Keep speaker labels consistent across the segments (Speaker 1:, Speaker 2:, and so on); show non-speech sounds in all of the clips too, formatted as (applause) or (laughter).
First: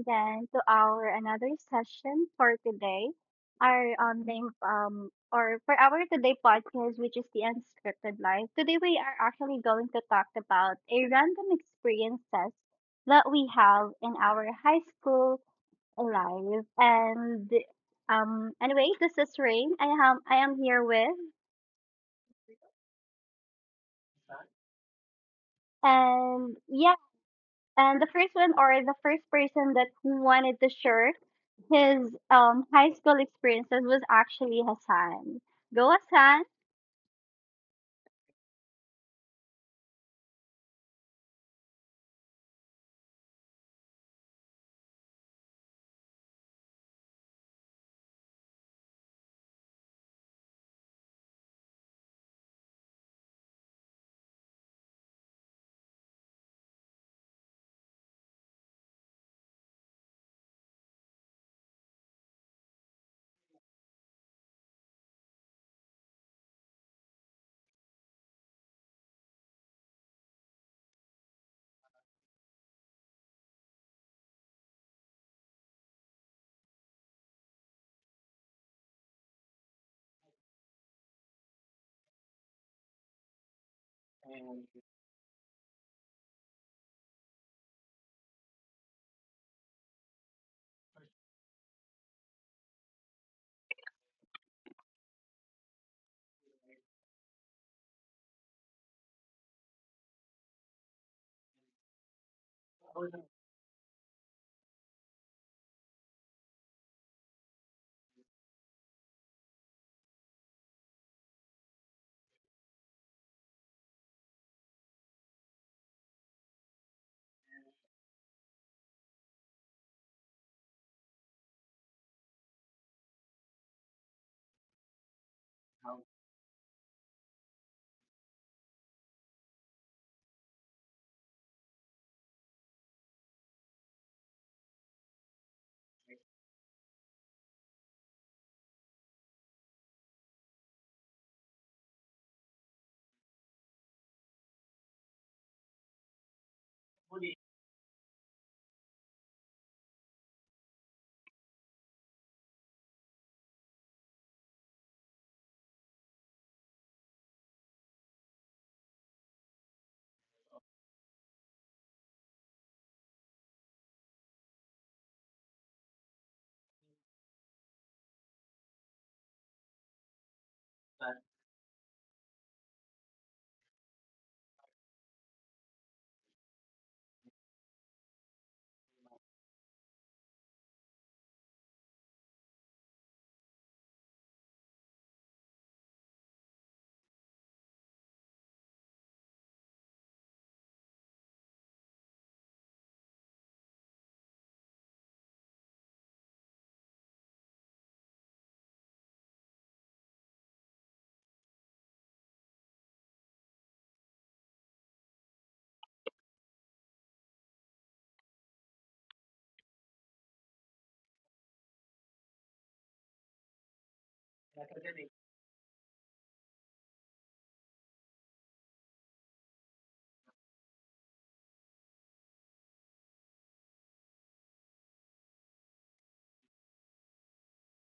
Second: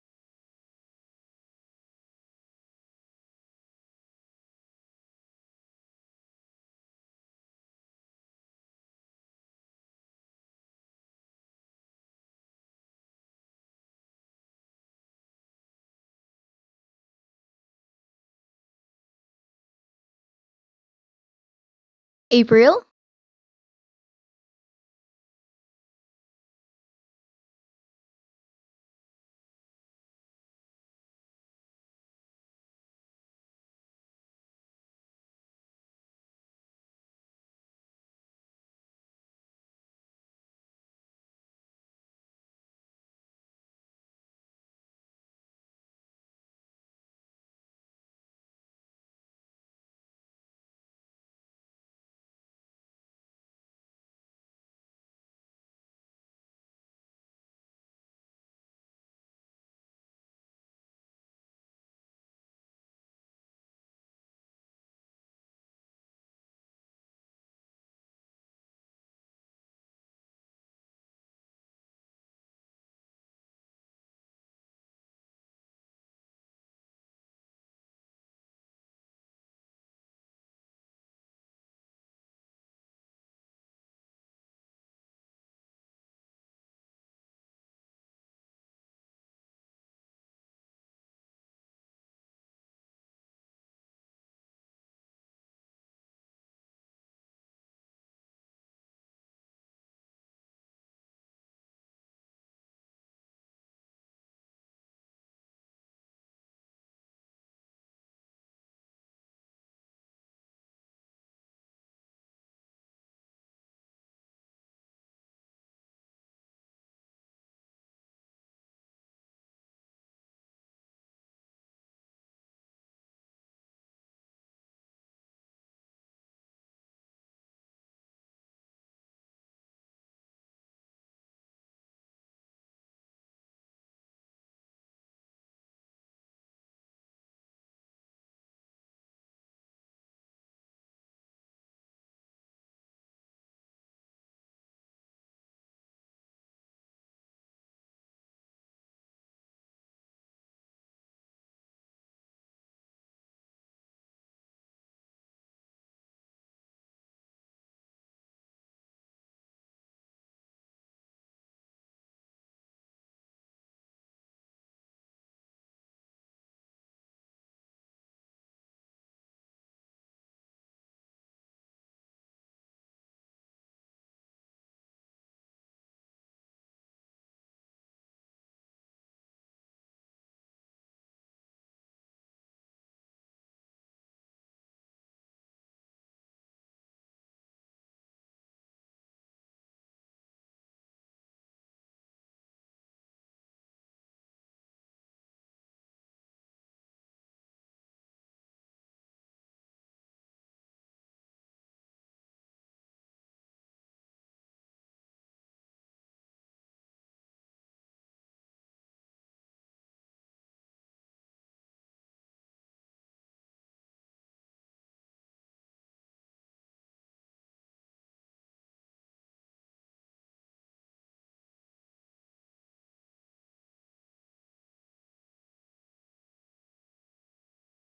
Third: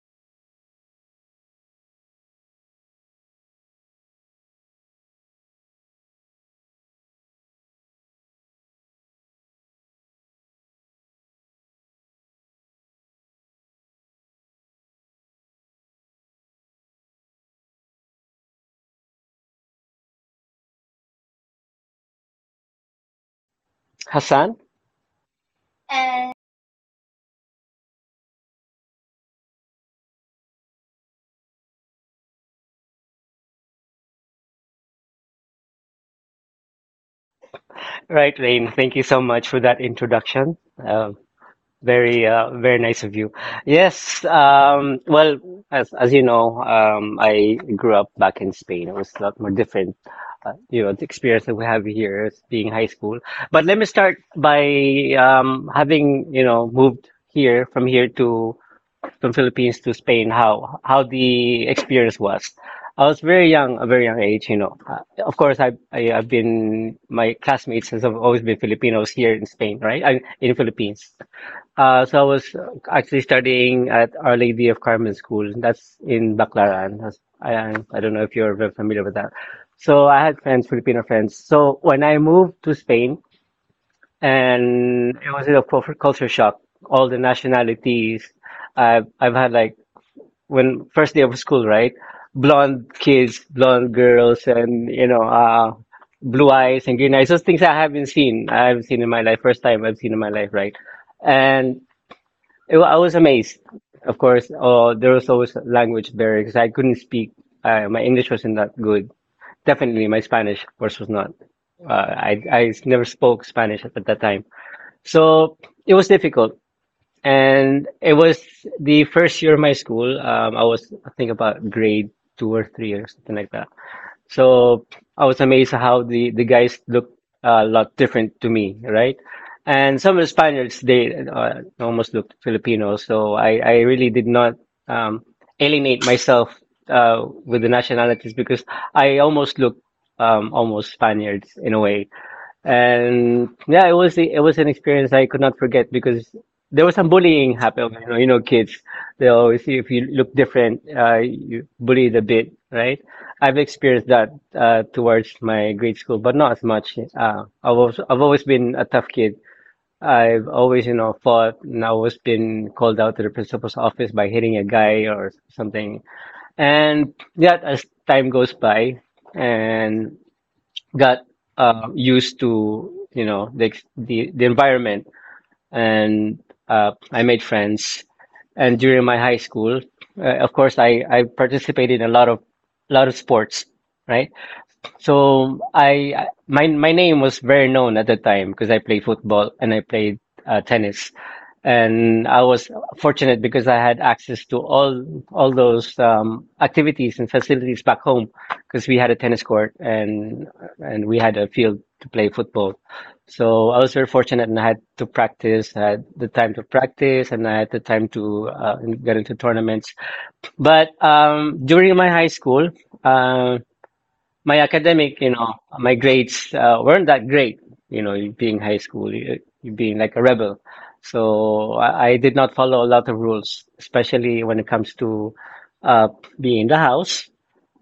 Speaker 1: again to our another session for today. Our name or for our today podcast, which is the unscripted life. Today we are actually going to talk about a random experiences that we have in our high school life. And anyway, this is Rain. I am here with
Speaker 2: April,
Speaker 3: Hassan?
Speaker 1: and yeah. And the first one or the first person that wanted to share his high school experiences was actually Hassan. Go Hassan.
Speaker 3: Right, Rain. Thank you so much for that introduction. Uh, very nice of you. Yes. Well, as you know, I grew up back in Spain. It was a lot more different. The experience that we have here is being high school. But let me start by, having moved here from Philippines to Spain, how the experience was. I was very young, a very young age, you know. Of course, I I've been my classmates have always been Filipinos. Here in Spain, right? In Philippines. So I was, actually studying at Our Lady of Carmen School. That's in Baclaran. I don't know if you're very familiar with that. So I had friends, Filipino friends. So when I moved to Spain, and it was a culture shock. All the nationalities. I've had, like, when first day of school, right? Blonde kids, blonde girls, and blue eyes and green eyes. Those things I haven't seen. I haven't seen in my life. First time I've seen in my life, right? And I was amazed. Of course, there was always language barrier because I couldn't speak. My English wasn't that good. Definitely, my Spanish, of course, was not. I never spoke Spanish at that time, so it was difficult. And it was the first year of my school. I was, I think, about grade two or three or something like that. So I was amazed how the guys looked, a lot different to me, right? And some of the Spaniards, they almost looked Filipino. So I really did not, um, alienate myself, with the nationalities because I almost looked, almost Spaniards in a way. And yeah, it was an experience I could not forget because there was some bullying happened. Kids, they always see if you look different, you bullied a bit, right? I've experienced that, towards my grade school, but not as much. I've always been a tough kid. I've always, fought, and I've always been called out to the principal's office by hitting a guy or something. And yeah, as time goes by, and got, used to the the environment, and I made friends. And during my high school, of course, I participated in a lot of sports, right? So my name was very known at the time because I played football, and I played, tennis, and I was fortunate because I had access to all those, activities and facilities back home because we had a tennis court, and we had a field to play football. So I was very fortunate, and I had to practice, I had the time to practice, and I had the time to, get into tournaments. But, during my high school, uh, my academic, you know, my grades, weren't that great. You know, you being high school, you being like a rebel. So I did not follow a lot of rules, especially when it comes to, uh, being in the house,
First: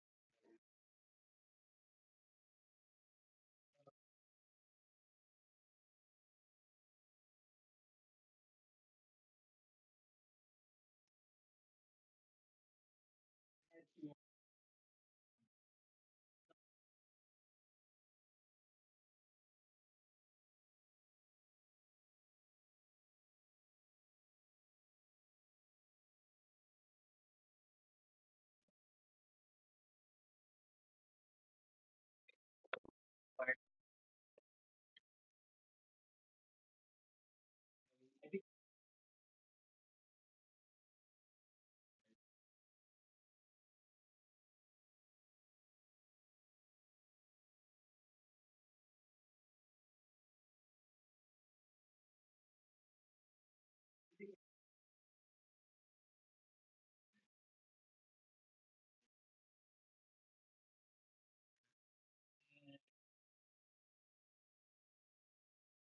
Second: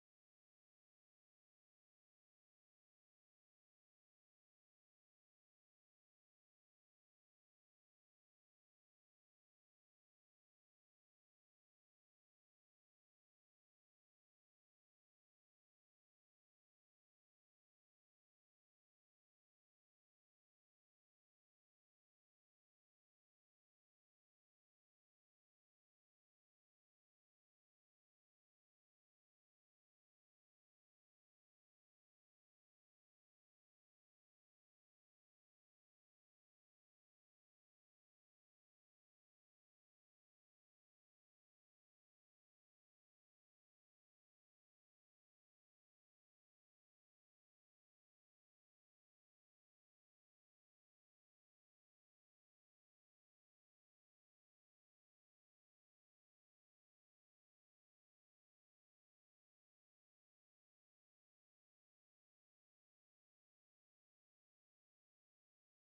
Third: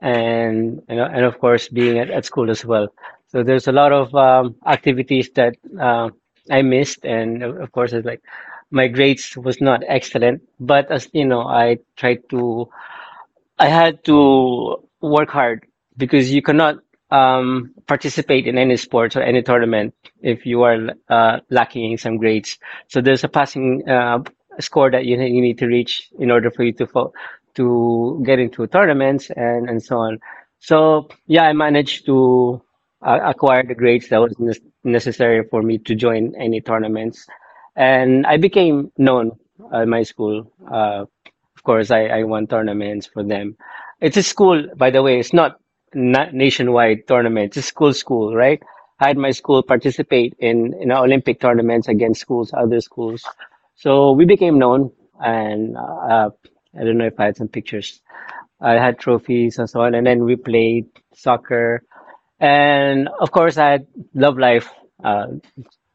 Speaker 3: and of course being at school as well. So there's a lot of, activities that, uh, I missed, and of course it's like my grades was not excellent, but as you know, I had to work hard because you cannot, participate in any sports or any tournament if you are, lacking in some grades. So there's a passing, score that you need to reach in order for you to, to get into tournaments, and so on. So yeah, I managed to, acquire the grades that was necessary for me to join any tournaments, and I became known at my school. Of course, I won tournaments for them. It's a school, by the way. It's not nationwide tournaments. It's school school, right? I had my school participate in Olympic tournaments against schools, other schools. So we became known, and I don't know if I had some pictures. I had trophies and so on, and then we played soccer. And of course, I had love life. Uh.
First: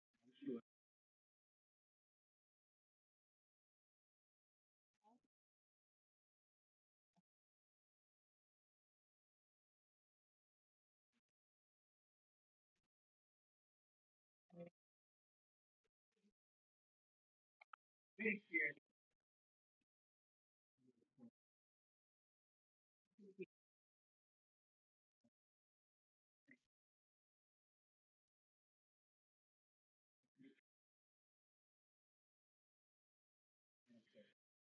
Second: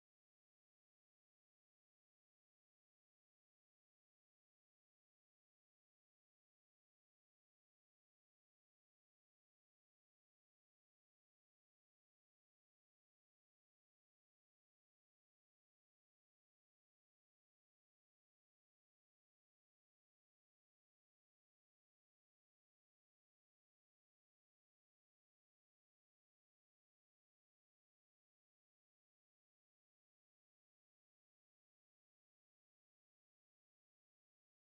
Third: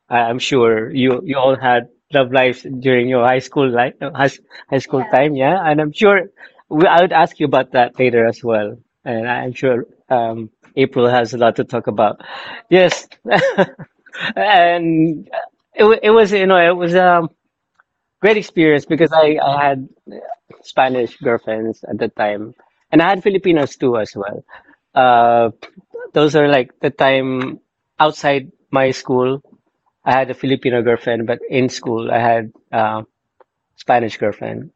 Speaker 3: I'm sure you all had love lives during your high school life, high school time, yeah. And I'm sure, I would ask you about that later as well. And I'm sure, April has a lot to talk about. Yes, (laughs) and it wa- it was you know it was a great experience because I had Spanish girlfriends at the time, and I had Filipinos too as well. Uh, those are, like, the time outside my school. I had a Filipino girlfriend, but in school I had, Spanish girlfriend,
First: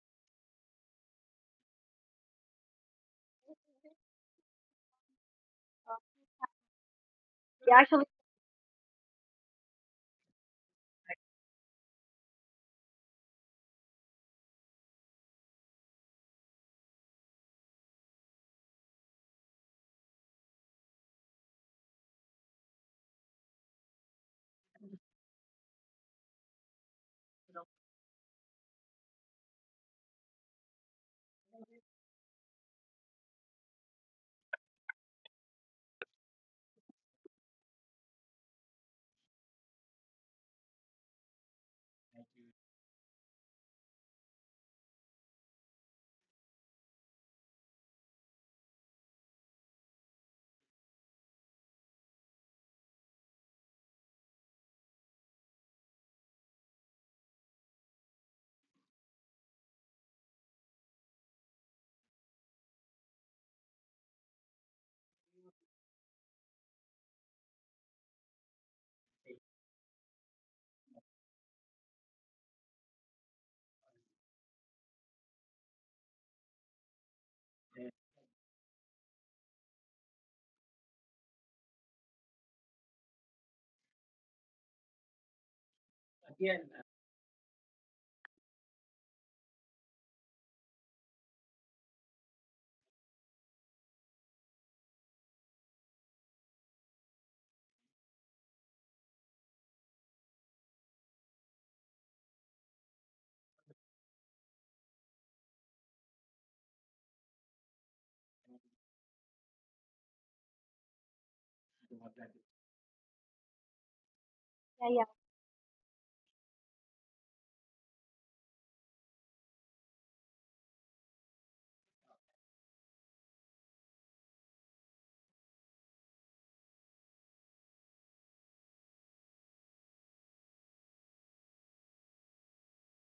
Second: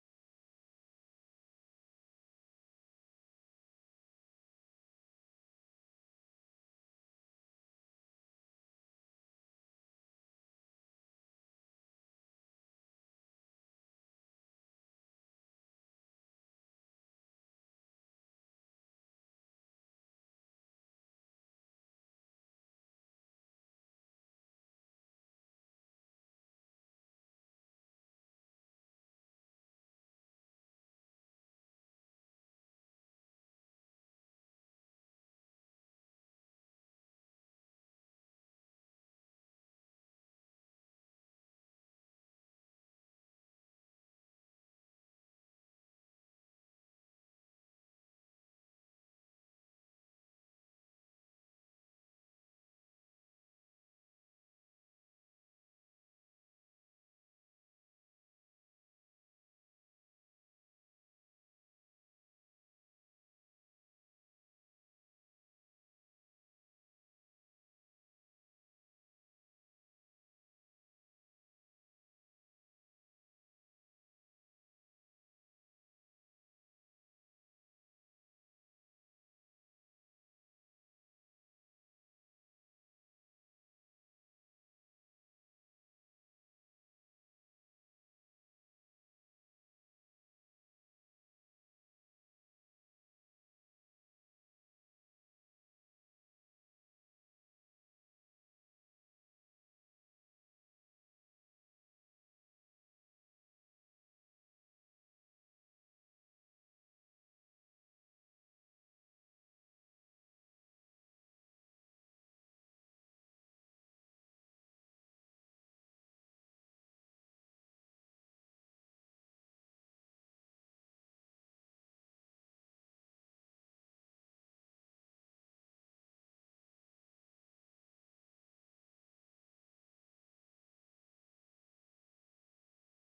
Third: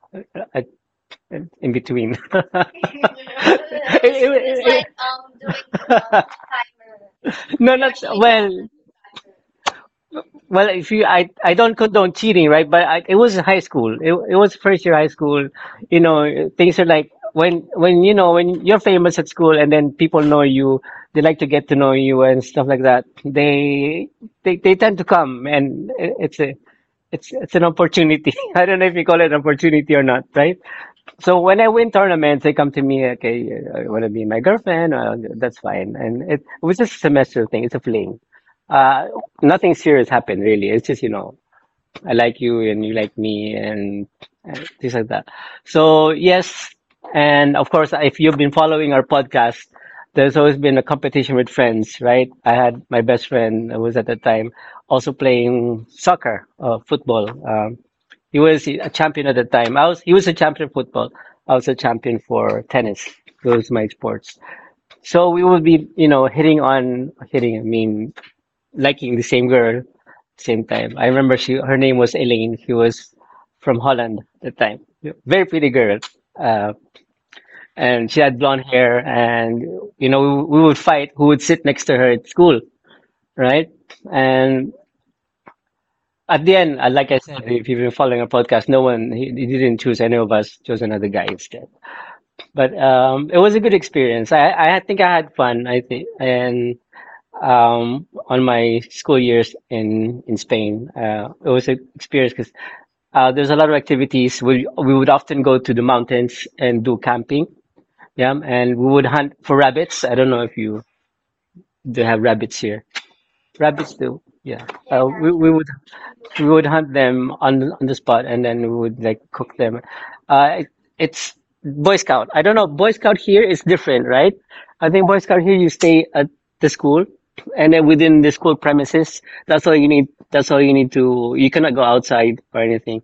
Speaker 3: I, in between. (laughs) (laughs) It- it's it- (laughs)
Speaker 1: He
Speaker 3: no, not
Speaker 1: actually
Speaker 3: well. Well, if you, I don't condone cheating, right? But, it was high school. It was first year high school. You know, things are like when you're famous at school, and then people know you, they like to get to know you and stuff like that. They tend to come, and it, it's a, it's, it's an opportunity. (laughs) I don't know if you call it an opportunity or not, right? So when I win tournaments, they come to me, okay, I want to be my girlfriend. That's fine. And it was just a semester thing. It's a fling. Uh, Nothing serious happened really. It's just, you know, I like you and you like me, and, things like that. So yes, and of course, if you've been following our podcast, there's always been a competition with friends, right? I had my best friend who was at the time also playing soccer, football. He was a champion at the time. I was he was a champion for football. I was a champion for tennis. Those are my sports. So we will be, hitting on hitting. I mean, liking the same girl same time. I remember she her name was Elaine. She was from Holland at the time. Very pretty girl. Uh, and she had blonde hair, and we would fight who would sit next to her at school, right? And at the end, like I said, if you've been following our podcast, no one he didn't choose any of us, chose another guy instead. But, it was a good experience. I think I had fun. I think. And on my school years in Spain. It was an experience because, there's a lot of activities. We would often go to the mountains and do camping. Yeah, and we would hunt for rabbits. I don't know if you do have rabbits here. Rabbits do. Yeah.
Speaker 1: yeah.
Speaker 3: Uh, we we would we would hunt them on on the spot, and then we would, like, cook them. Uh it, it's Boy Scout. I don't know, Boy Scout here is different, right? I think Boy Scout here you stay at the school, and then within the school premises, that's all you need that's all you need to, you cannot go outside or anything.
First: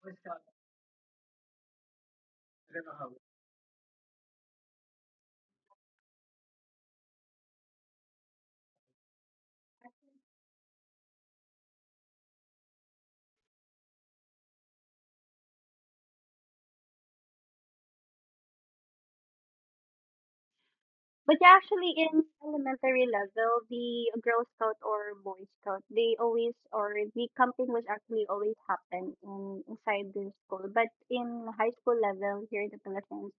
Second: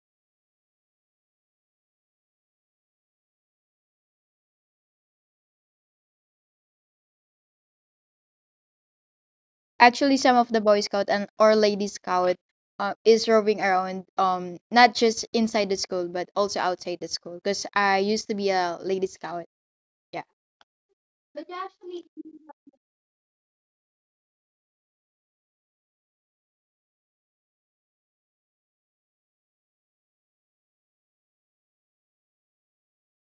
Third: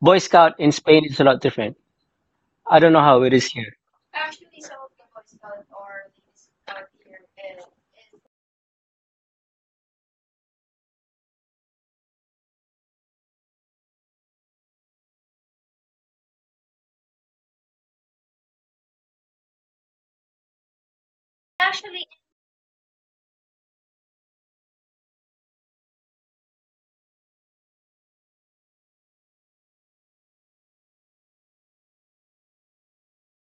Speaker 3: Boy Scout in Spain is a lot different. I don't know how it is here.
Speaker 2: actually, some of the Boy Scout and or Lady Scout is roving around, not just inside the school but also outside the school. Because I used to be a Lady Scout. Yeah.
Speaker 1: But yeah, actually, in elementary level, the Girl Scout or Boy Scout, they always or the camping was actually always happen in inside the school. But in high school level here in the Philippines,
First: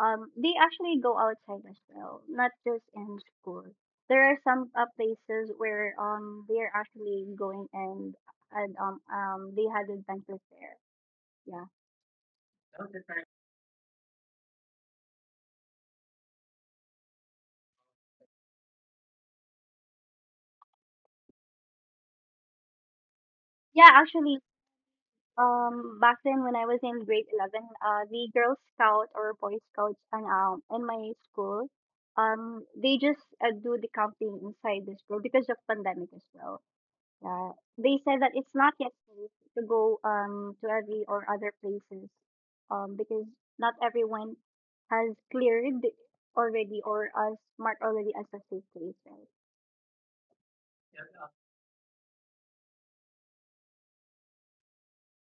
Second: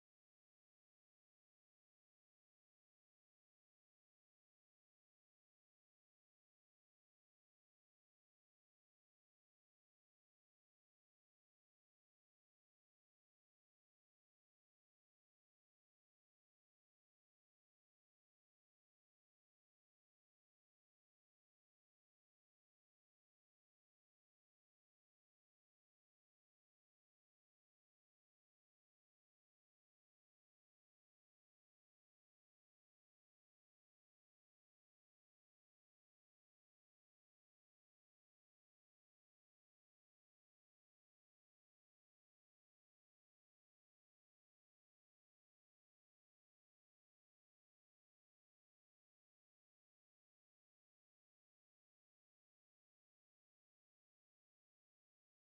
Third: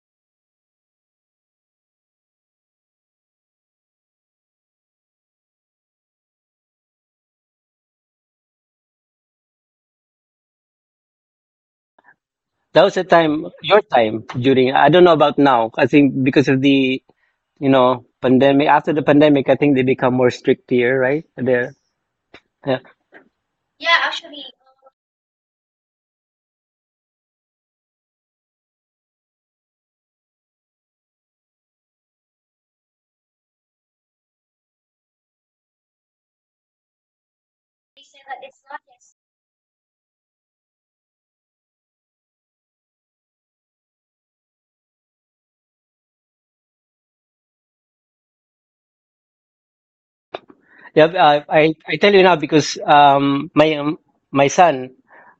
Speaker 1: they actually go outside as well, not just in school. There are some places where they are actually going and they had adventures there. Yeah,
Speaker 3: That was the time, your time. During, I don't know about now, I think, because of the, pandemic. After the pandemic, I think they become more strict here, right there. Yeah.
Speaker 1: yeah, actually back then when I was in grade 11, the Girl Scout or Boy Scouts and in my school, they just do the camping inside the school because of pandemic as well. Yeah, they said that it's not yet safe to go to every or other places, because not everyone has cleared already or as marked already as a safe place, right?
Speaker 3: Yeah, I tell you now because, my son,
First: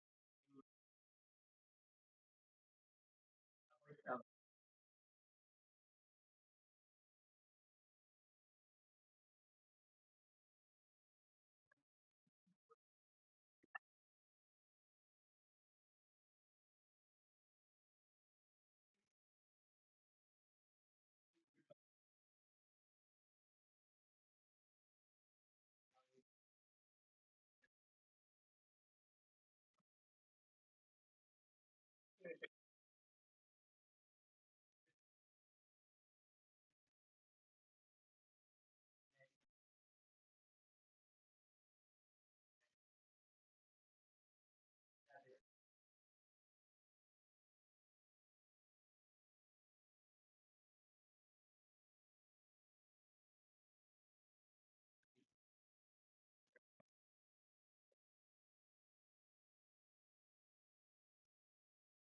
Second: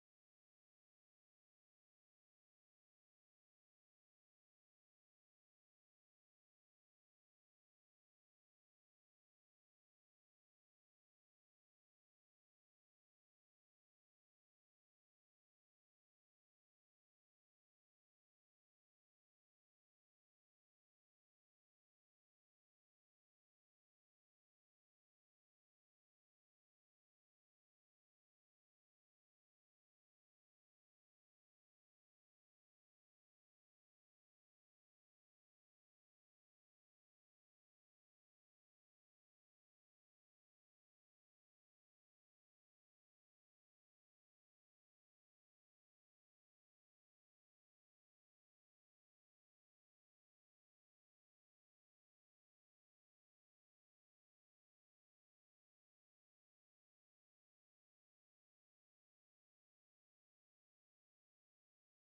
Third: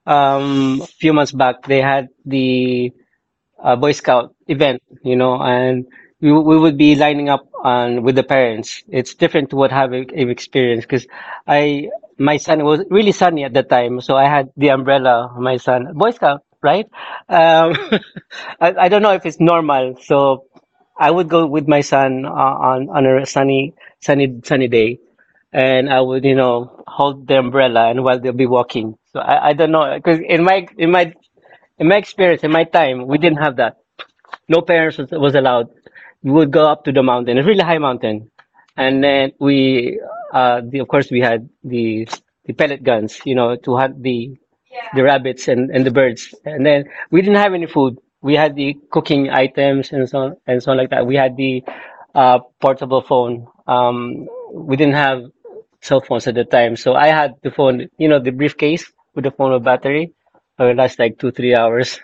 Speaker 3: a few months back, they had the, Boy Scout event, you know, and we would be lining up on with the parents. It's different to what have I've experienced because I my son was really sunny at the time, so I had the umbrella. My son, Boy Scout, right? Um, (laughs) I don't know if it's normal. So I would go with my son, on a sunny day, and I would, hold the umbrella and while they'll be walking. So I don't know because in my experience, in my time, we didn't have that. No parents was allowed. We would go up to the mountain, a really high mountain, and then of course, we had the pellet guns, you know, to hunt the rabbits and the birds. And then we didn't have any food. We had the cooking items and so on like that. We had the, portable phone. We didn't have cell phones at the time, so I had the phone, you know, the briefcase with the phone with battery. It would last like 2-3 hours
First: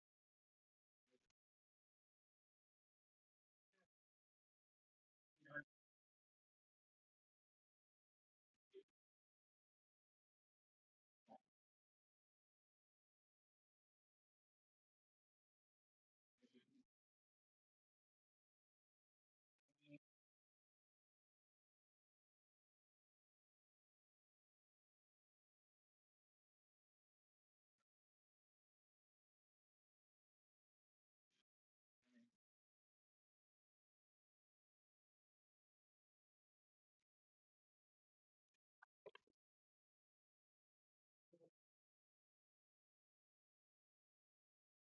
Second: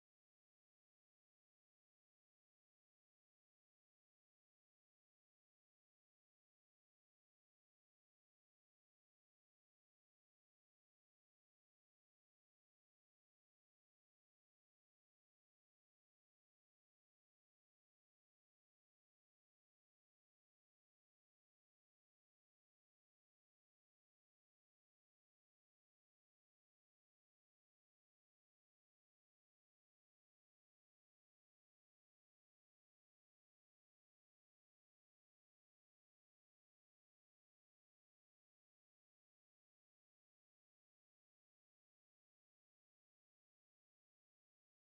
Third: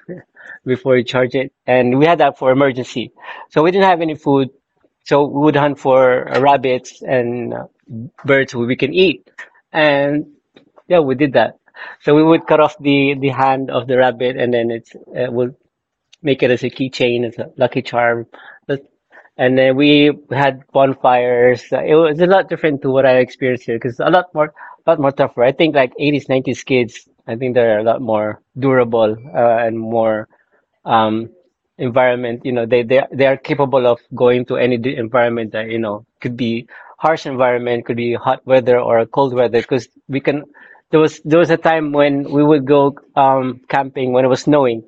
Speaker 3: before you charge it. And we had that for emergency. So we didn't have any food. So we would hunt for rabbits and birds we can eat. And yeah, we did that. So we would cut off the hand of the rabbit and then we'll make it as a keychain, as a lucky charm. But— and then we had bonfires. It was a lot different to what I experienced here because a lot more tougher. I think like 80s, 90s kids, I think they're a lot more durable and more um, environment, you know, they are capable of going to any environment that, you know, could be harsh environment, could be hot weather or cold weather, because we can. There was a time when we would go camping when it was snowing.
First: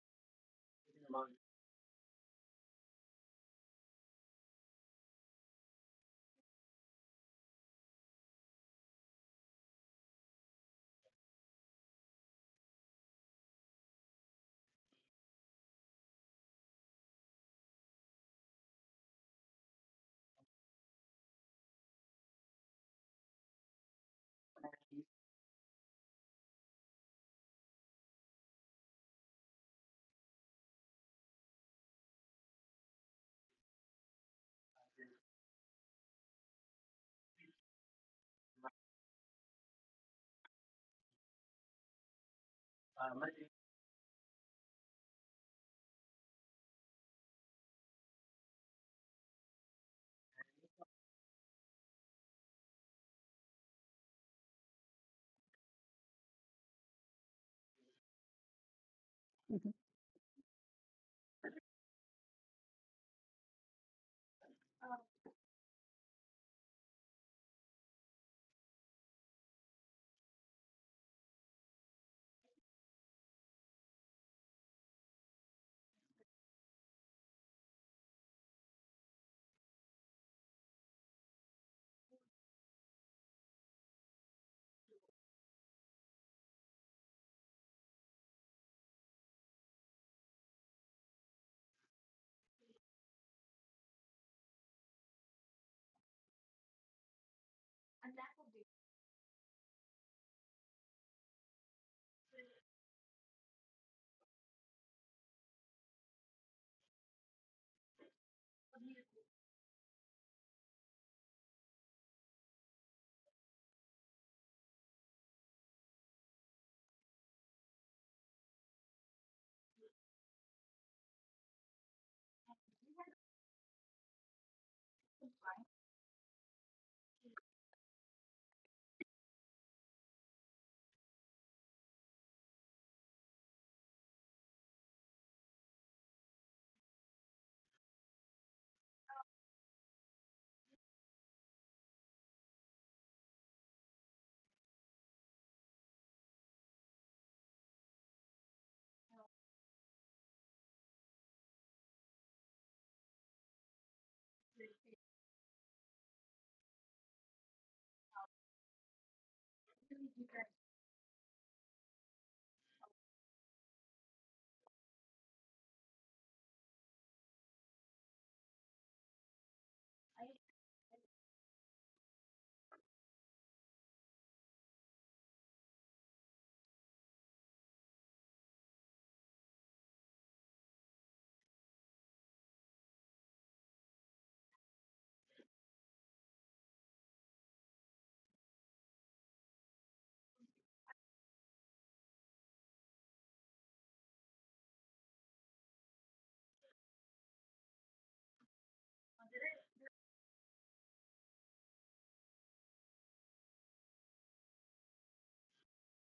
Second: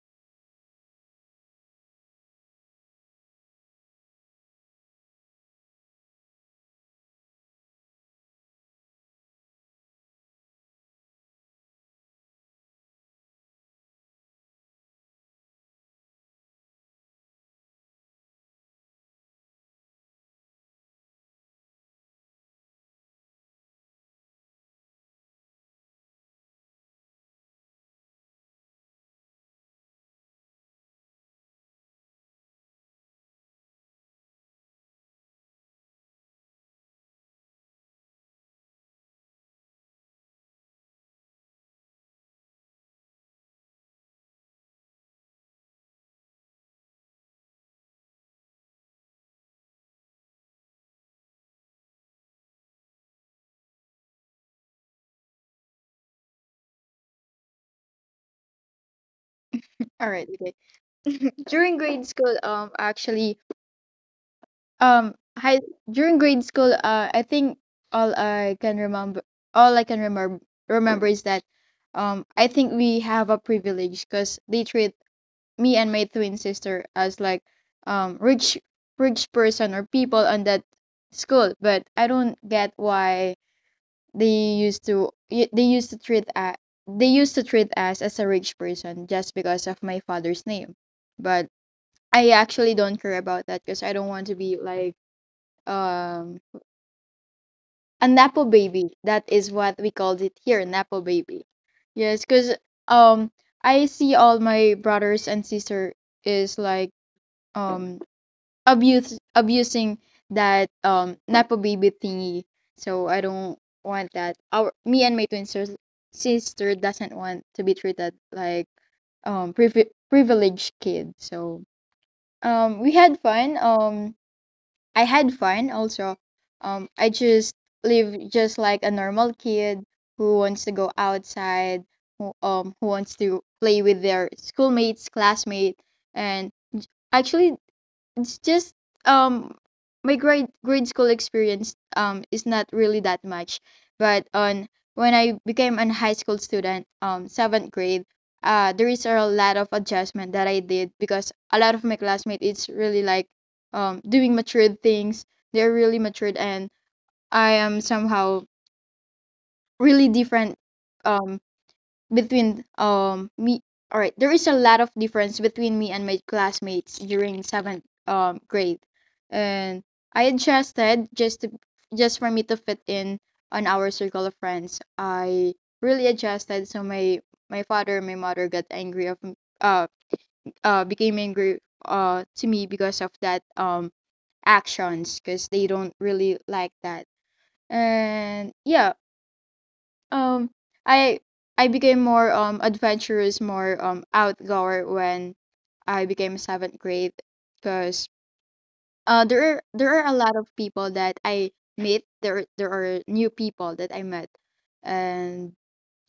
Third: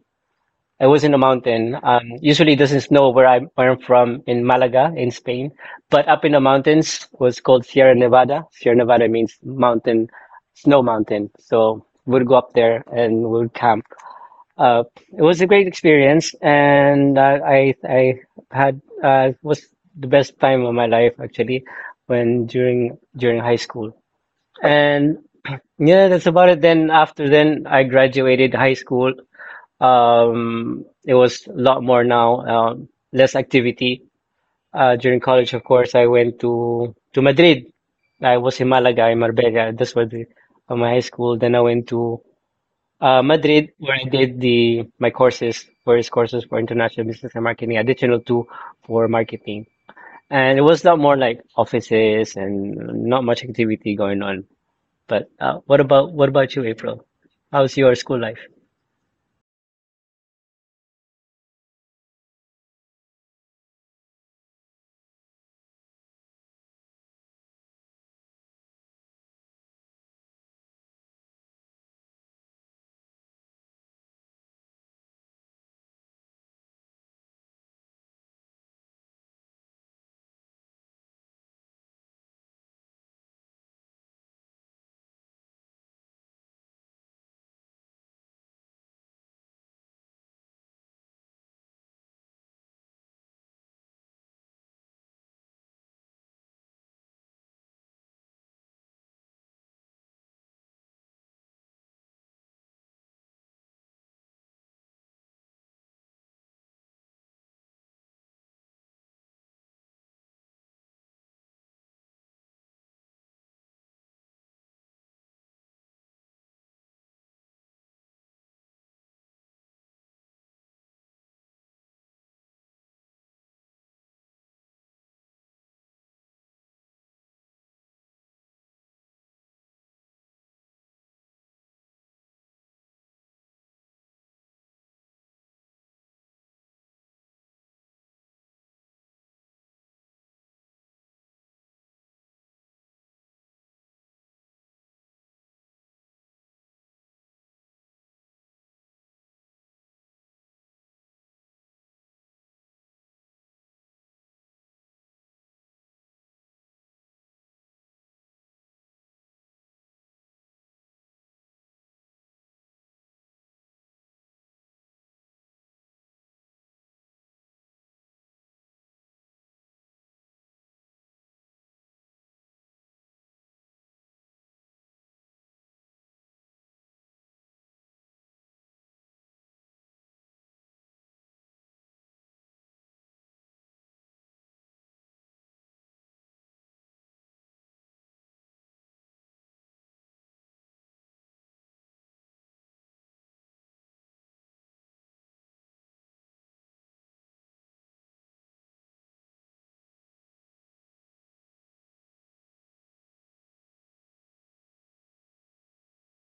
Speaker 3: I was in a mountain. Usually it doesn't snow where I'm from in Malaga in Spain, but up in the mountains was called Sierra Nevada. Sierra Nevada means mountain, snow mountain. So we'd go up there and we'd camp uh, it was a great experience, and I had was the best time of my life actually when during high school. And yeah, that's about it. Then after then, I graduated high school. It was a lot more now, less activity. During college, of course, I went to Madrid. I was in Malaga, in Marbella. That's where the, my high school. Then I went to Madrid, where I did the my courses, various courses for international business and marketing, additional two for marketing. And it was a lot more like offices and not much activity going on. But what about you, April? How's your school life?
Speaker 1: Mhm.
Speaker 2: All right. Okay. During grade school, actually, high during grade school, I think all I can remember, all I can remember is that, I think we have a privilege because they treat me and my twin sister as like um rich rich person or people on that school, but I don't get why they used to treat they used to treat us as a rich person just because of my father's name. But I actually don't care about that, because I don't want to be like um a napo baby. That is what we called it here, napo baby. Yes, because um I see all my brothers and sister is like um abuse abusing that nepo baby thingy. So I don't want that. Our Me and my twin sister doesn't want to be treated like privileged kid. So we had fun. I had fun also. I just live just like a normal kid who wants to go outside, who wants to play with their schoolmates, classmate, and actually it's just um my grade school experience is not really that much. But on when I became an high school student, seventh grade, there is a lot of adjustment that I did, because a lot of my classmates it's really like doing matured things. They're really matured and I am somehow really different um between me all right, there is a lot of difference between me and my classmates during seventh grade. And I adjusted just for me to fit in on our circle of friends. I really adjusted, so my father and my mother got angry of m- uh became angry to me because of that actions, because they don't really like that. And yeah, um, I I became more adventurous, more outgoer when I became seventh grade, because there are a lot of people that I met. There are new people that I met, and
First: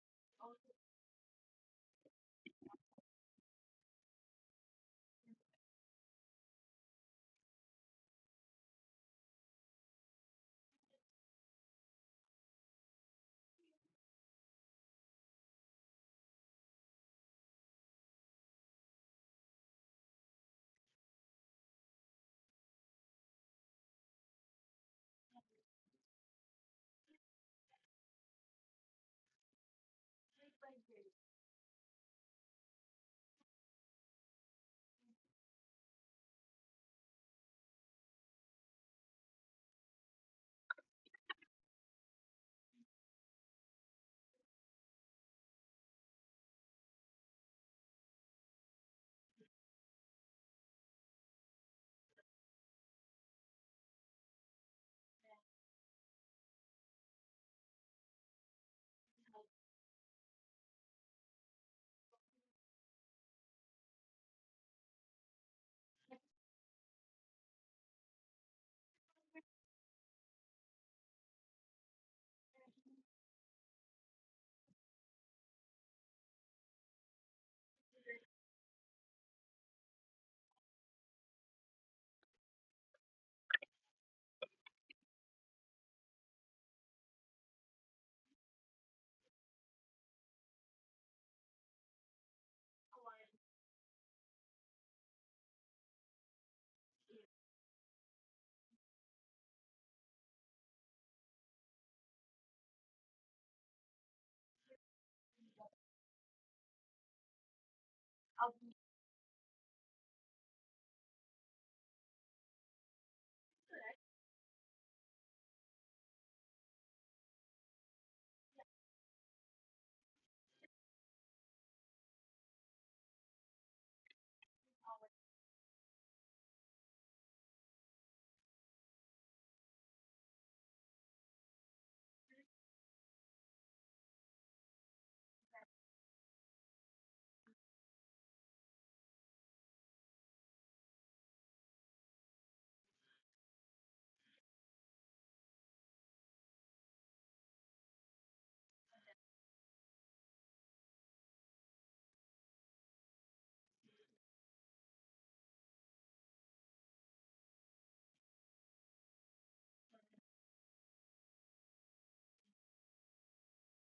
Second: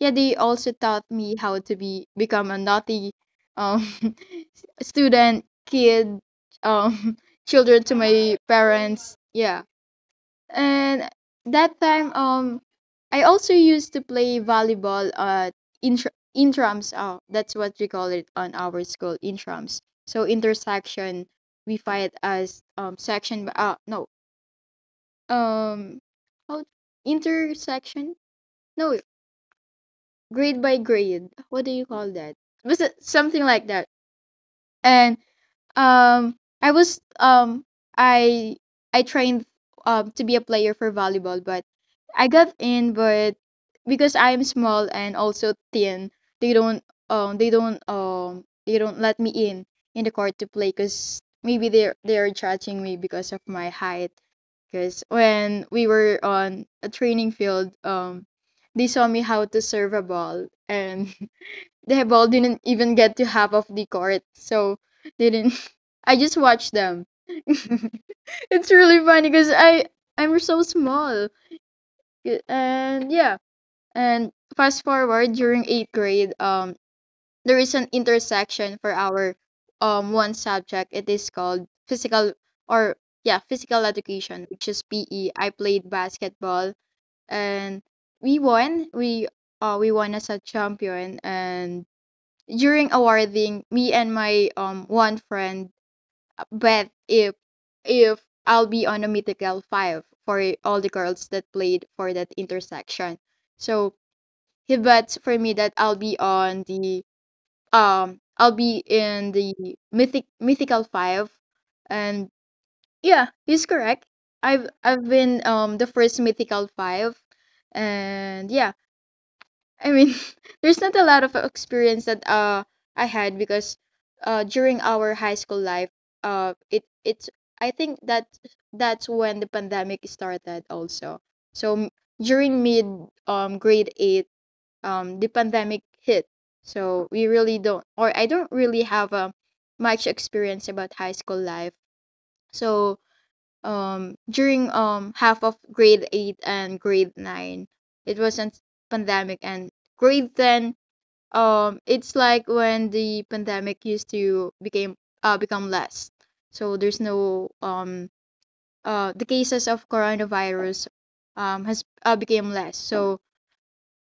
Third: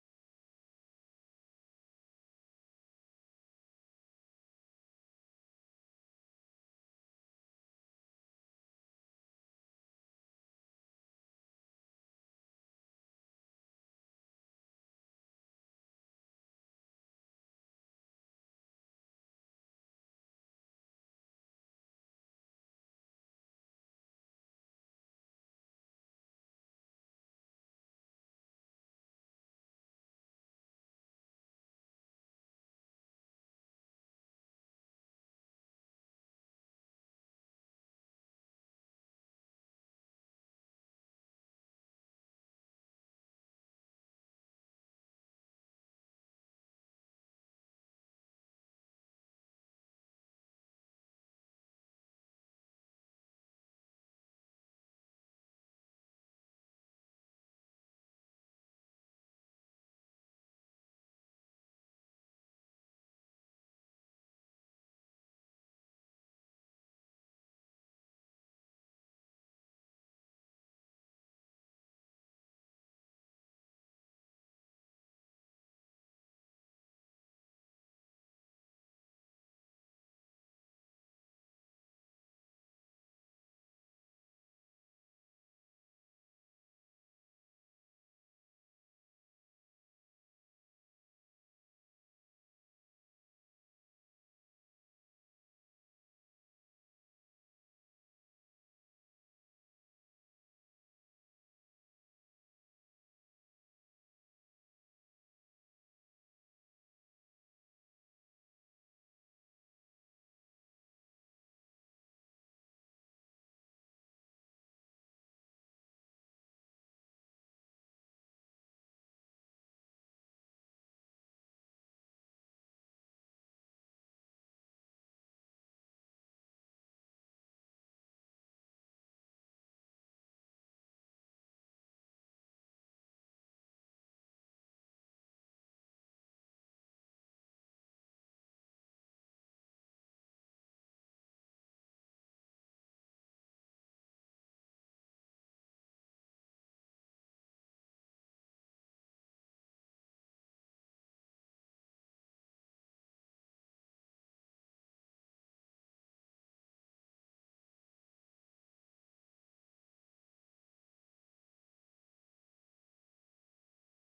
Speaker 2: yeah, they also taught me how to be become a naughty um (laughs) student, kid, um (laughs) children to my parents. Yeah. And that time, I also used to play volleyball intrams. Oh, that's what we call it on our school, intrams. So intersection, we fight as section. By- no, um, how Intersection? No, grade by grade. What do you call that? Was it something like that? And I was I I trained to be a player for volleyball, but I got in. But because I am small and also thin, they don't they don't let me in the court to play, because maybe they're judging me because of my height. Because when we were on a training field, they saw me how to serve a ball, and (laughs) the ball didn't even get to half of the court, so they didn't. I just watch them. (laughs) It's really funny because I'm so small. Y- and Yeah. And fast forward, during eighth grade, there is an intersection for our one subject. It is called physical or yeah physical education, which is PE. I played basketball, and we won we we won as a champion. And during awarding, me and my one friend, But if if I'll be on a mythical five for all the girls that played for that intersection. So he bets for me that I'll be on the I'll be in the mythical five. And yeah, he's correct. I've been the first mythical five. And yeah, I mean, (laughs) there's not a lot of experience that I had, because during our high school life, it's, I think, that that's when the pandemic started also. So m- During mid grade 8, the pandemic hit. So we really don't, or I don't really have much experience about high school life. So during half of grade 8 and grade 9, it wasn't pandemic. And grade 10, it's like when the pandemic used to became become less. So there's no the cases of coronavirus has became less. So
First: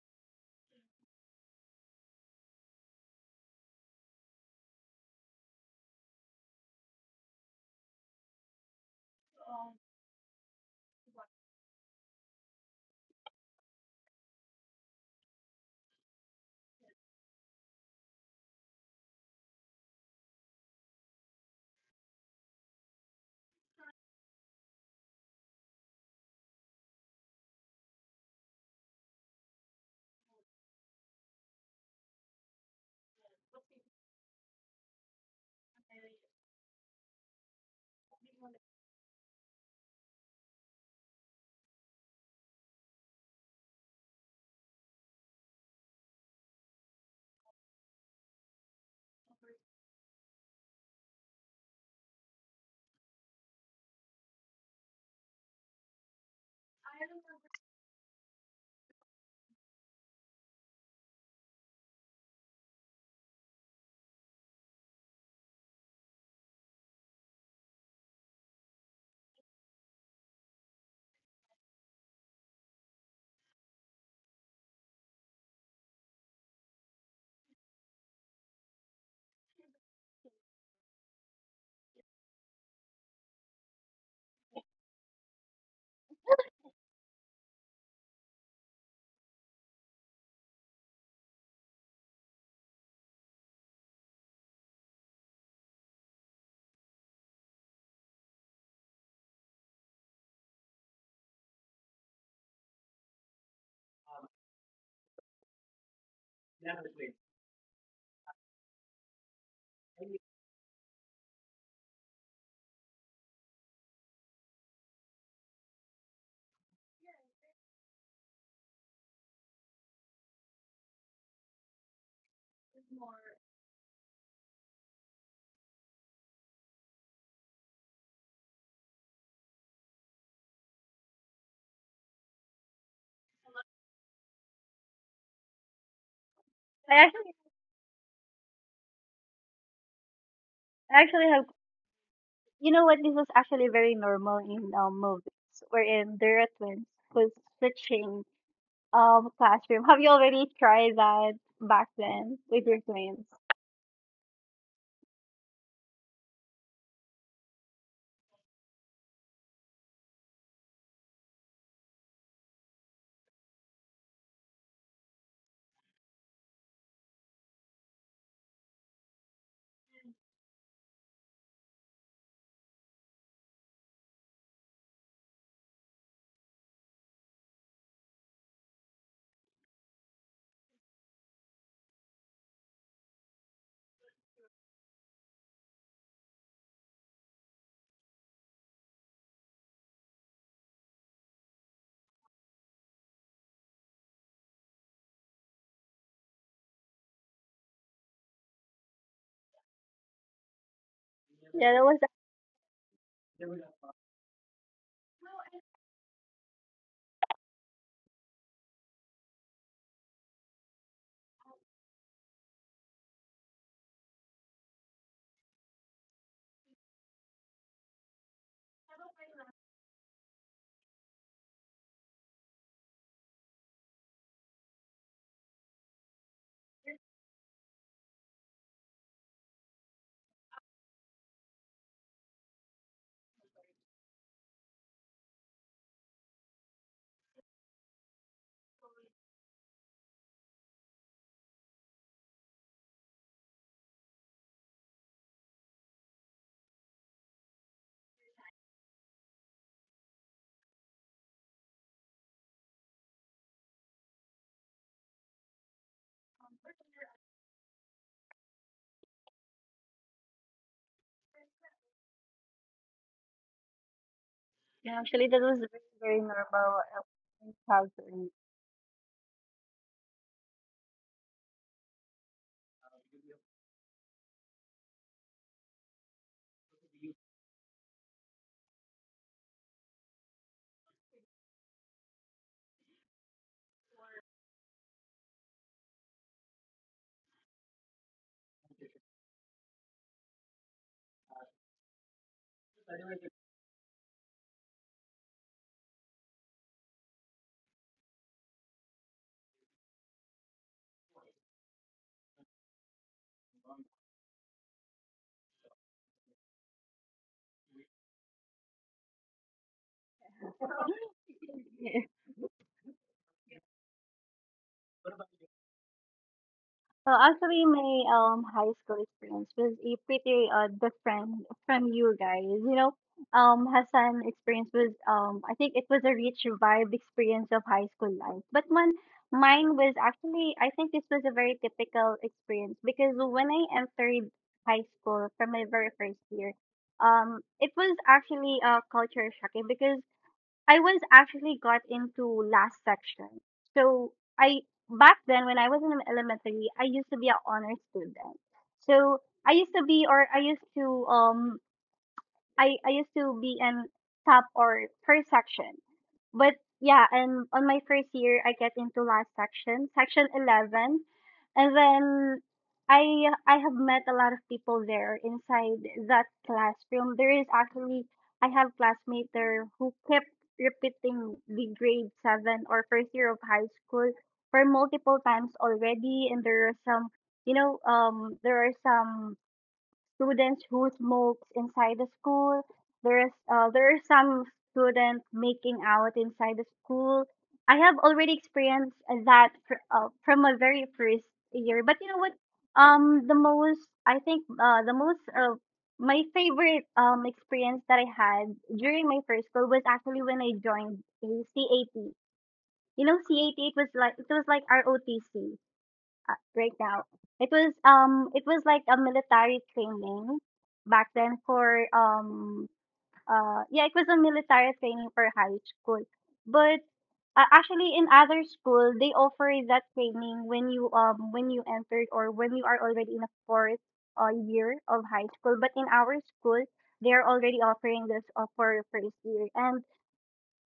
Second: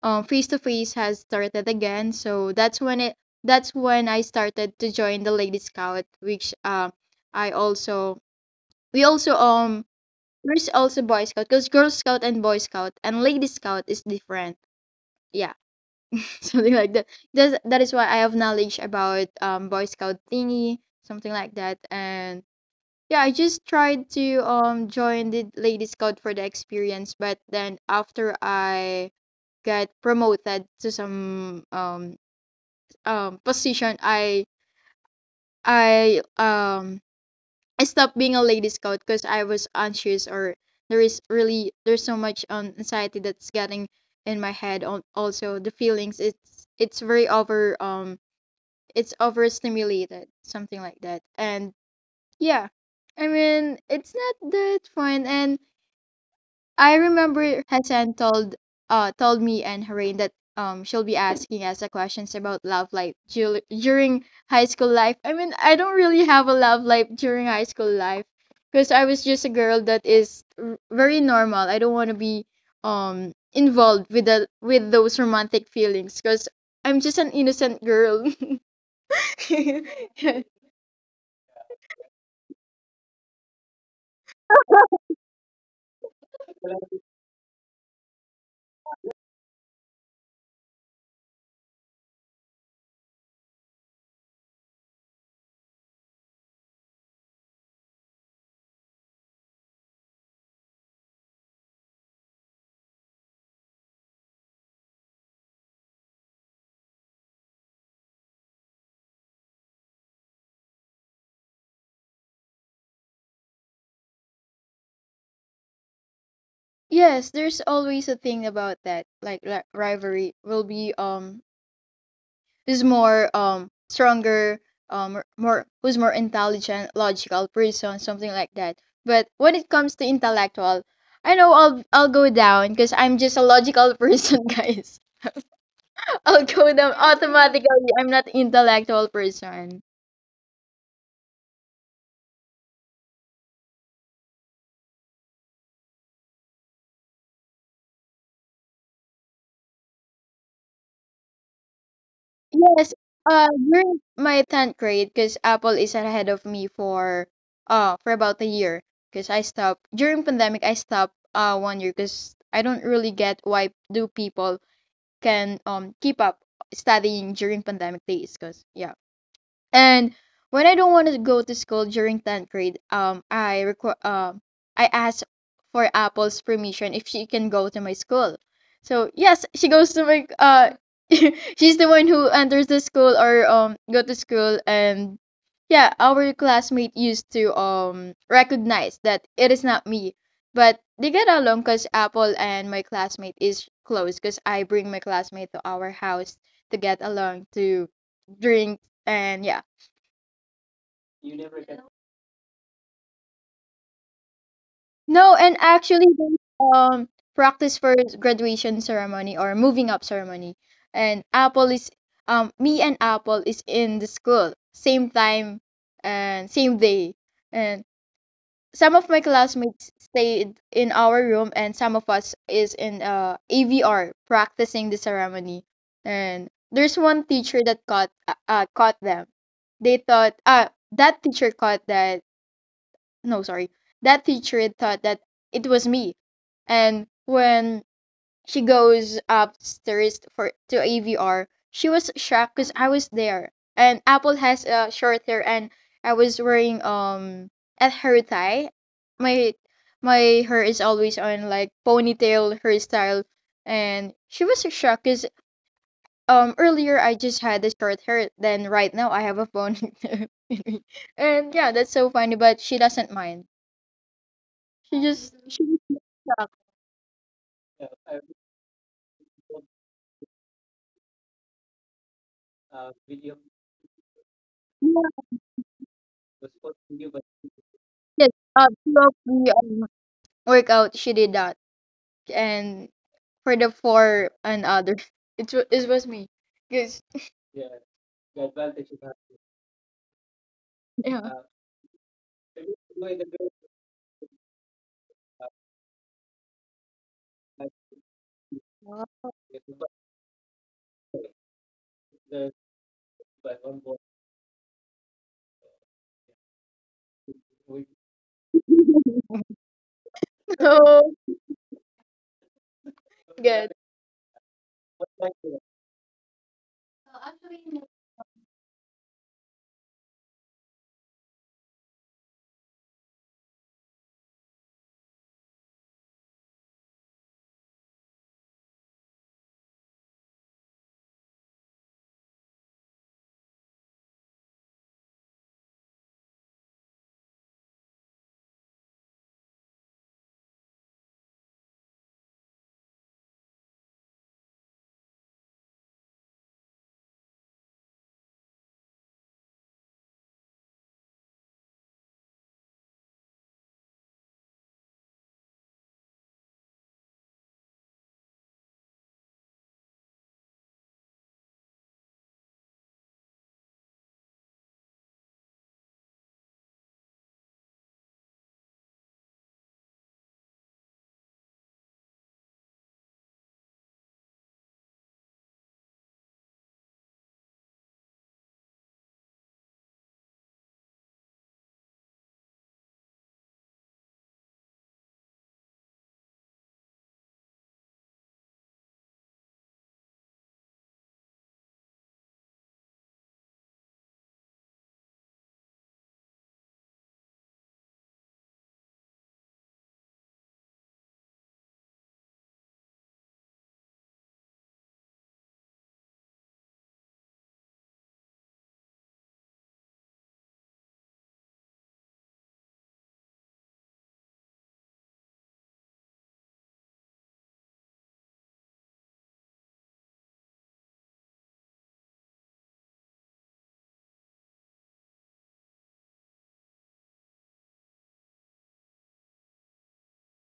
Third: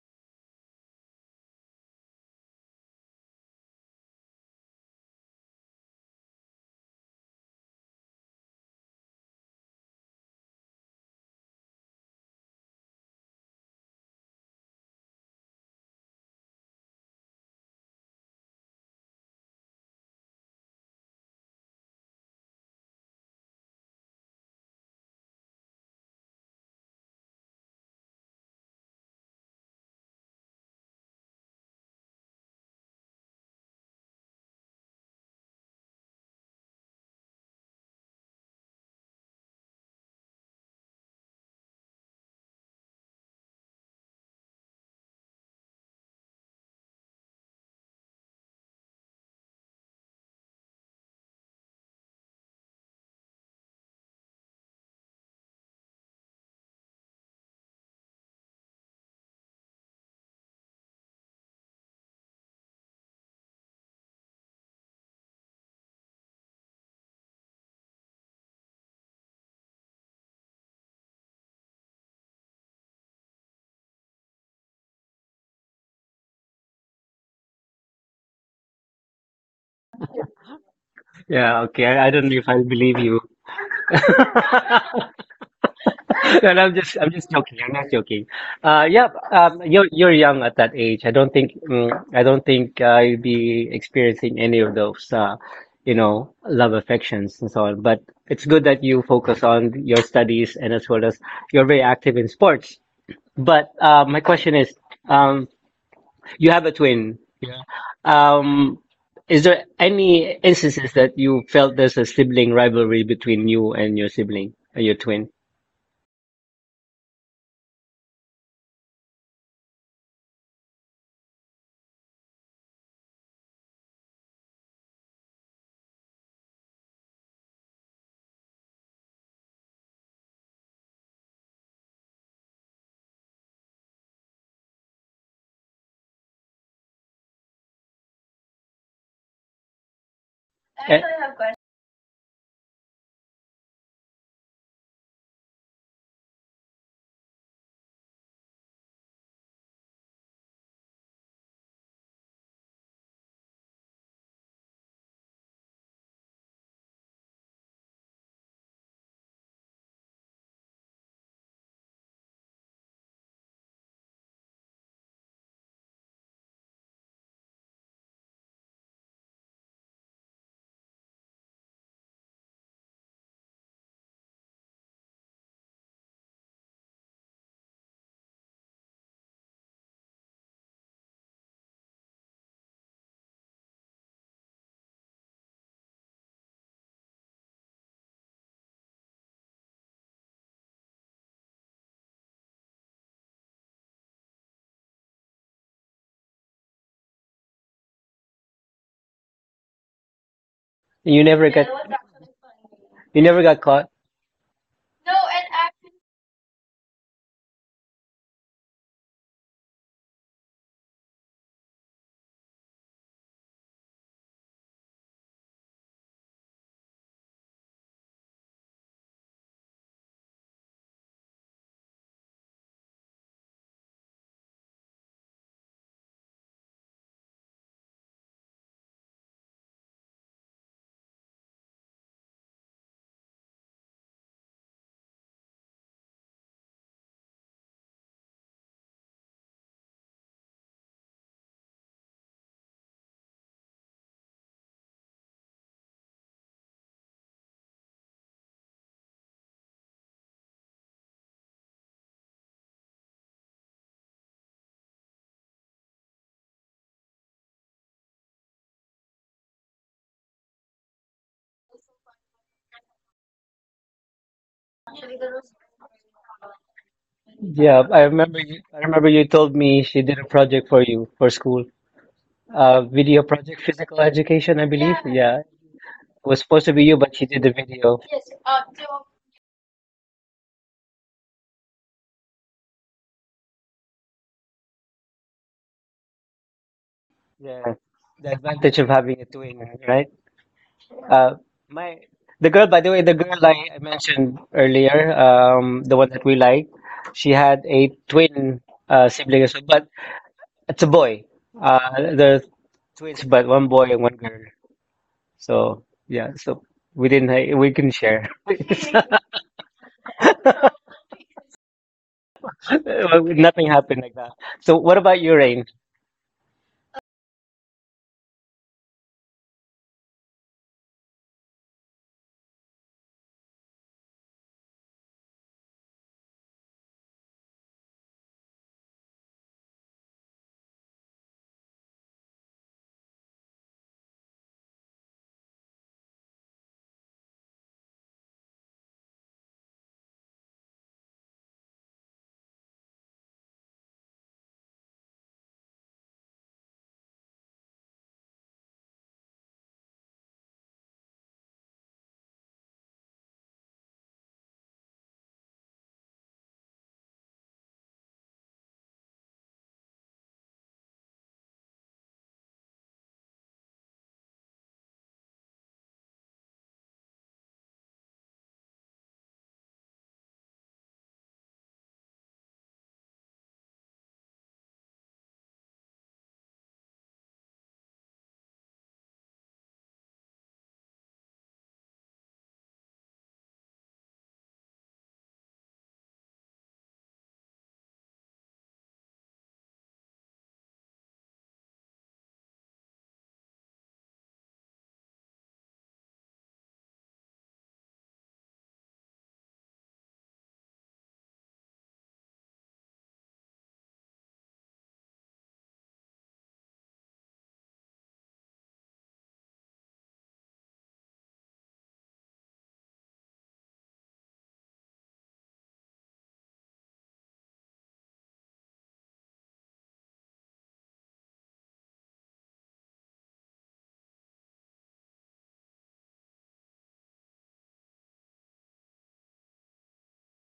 Speaker 2: face to face has started again. So that's when I started to join the Lady Scout, which I also we also there's also Boy Scout, because Girl Scout and Boy Scout and Lady Scout is different. Yeah. (laughs) Something like that. That is why I have knowledge about Boy Scout thingy, something like that. And yeah, I just tried to join the Lady Scout for the experience. But then after I got promoted to some position, I um I stopped being a Lady Scout because I was anxious, or there is really there's so much anxiety that's getting in my head on also the feelings. It's very over it's overstimulated, something like that. And yeah, I mean, it's not that fun. And I remember Hassan told me and Harin that she'll be asking us the questions about love life during high school life. I mean, I don't really have a love life during high school life, because I was just a girl that is very normal. I don't want to be involved with the with those romantic feelings, because I'm just an innocent girl. (laughs)
Speaker 3: Yeah, okay. I don't know if I believe you. (laughs) (laughs) No, no, I'm just joking. I'm not joking. Yeah, you're young at that age. I don't think I don't think I'll be experiencing any of those, you know, love affections and so on. But it's good that you focus on your studies and as well as you're very active in sports. But my question is, um, you have a twin. Yeah. Um, is there any instances that you felt there's a sibling rivalry between you and your sibling and your twin?
Speaker 2: Yes, there's always a thing about that. Like rivalry will be who's more stronger, r- more who's more intelligent, logical person, something like that. But when it comes to intellectual, I know I'll go down because I'm just a logical (laughs) person, guys. I'll go down
Speaker 1: I actually
Speaker 2: automatically. I'm not intellectual person.
Speaker 1: I
Speaker 3: Eh,
Speaker 1: actually have. You know what? This was actually very normal in movies, wherein there are twins who's switching classroom. (laughs) Have you already tried that back then with your
Speaker 2: Yes,
Speaker 1: twins?
Speaker 2: during my 10th grade, because Apple is ahead of me for about a year, because I stopped during pandemic. I stopped 1 year, because I don't really get why do people can keep up studying during pandemic days. Because yeah. And when I don't want to go to school during 10th grade, I asked for Apple's permission if she can go to my school. So yes, she goes to my (laughs) she's the one who enters the school or go to school. And yeah, our classmate used to recognize that it is not me, but they get along because Apple and my classmate is close, because I bring my classmate to our house to get along to drink. And yeah.
Speaker 3: You never.
Speaker 1: Yeah,
Speaker 3: Yeah, got
Speaker 1: that was
Speaker 3: you never got caught.
Speaker 2: No, and actually they um practice for graduation ceremony or moving up ceremony. And Apple is me and Apple is in the school same time and same day. And some of my classmates stayed in our room and some of us is in AVR practicing the ceremony. And there's one teacher that caught them. They thought that teacher caught that, no sorry, that teacher thought that it was me. And when she goes upstairs for to AVR, she was shocked because I was there, and Apple has short hair, and I was wearing at her tie my my hair is always on like ponytail hairstyle. And she was shocked because earlier I just had the short hair, then right now I have a ponytail. (laughs) And yeah, that's so funny, but she doesn't mind.
Speaker 1: yeah,
Speaker 2: She
Speaker 1: actually
Speaker 2: just
Speaker 1: that was
Speaker 2: she
Speaker 1: very, very normal in
Speaker 3: Yeah, I
Speaker 1: childhood.
Speaker 3: remember. Yeah, you I remember you told me she did a project for you for school. Video project, physical education, I believe. Yeah. Yeah. It was supposed to be you, but she did the video.
Speaker 2: did the workout. She did that, and for the four and other, (laughs) it was me, because
Speaker 3: Yeah. The advantage of having a twin, right?
Speaker 2: yeah.
Speaker 3: Uh my the girl, by the way, the girl I mentioned earlier, the one that we like, she had a twin
Speaker 2: (laughs)
Speaker 3: sibling as well, but it's a boy. Uh, they're twins, but one boy and one girl. So yeah, so we didn't we couldn't share. (laughs)
Speaker 2: So
Speaker 3: Well,
Speaker 2: good.
Speaker 3: nothing happened like that. So what about you, Rain?
Speaker 1: Well, actually, my high school experience was a pretty different from you guys. You know, Hassan experience was I think it was a rich vibe experience of high school life. But man, mine was actually I think this was a very typical experience because when I entered high school from my very first year, it was actually a culture shocking because I was actually got into last section. So I back then when I was in elementary, I used to be an honor student. So I used to be or I used to I used to be in top or first section. But yeah, and on my first year I get into last section, section 11. And then I I have met a lot of people there inside that classroom. There is actually I have classmates there who kept repeating the grade 7 or first year of high school for multiple times already, and there are some, you know, there are some students who smokes inside the school. There is there are some students making out inside the school. I have already experienced that from my very first year. But you know what? The most my favorite experience that I had during my first school was actually when I joined a CAT. You know, CAT it was like ROTC right now. It was like a military training back then for yeah, it was a military training for high school. But actually in other school they offer that training when you entered or when you are already in a fourth year of high school. But in our school they are already offering this for your first year. And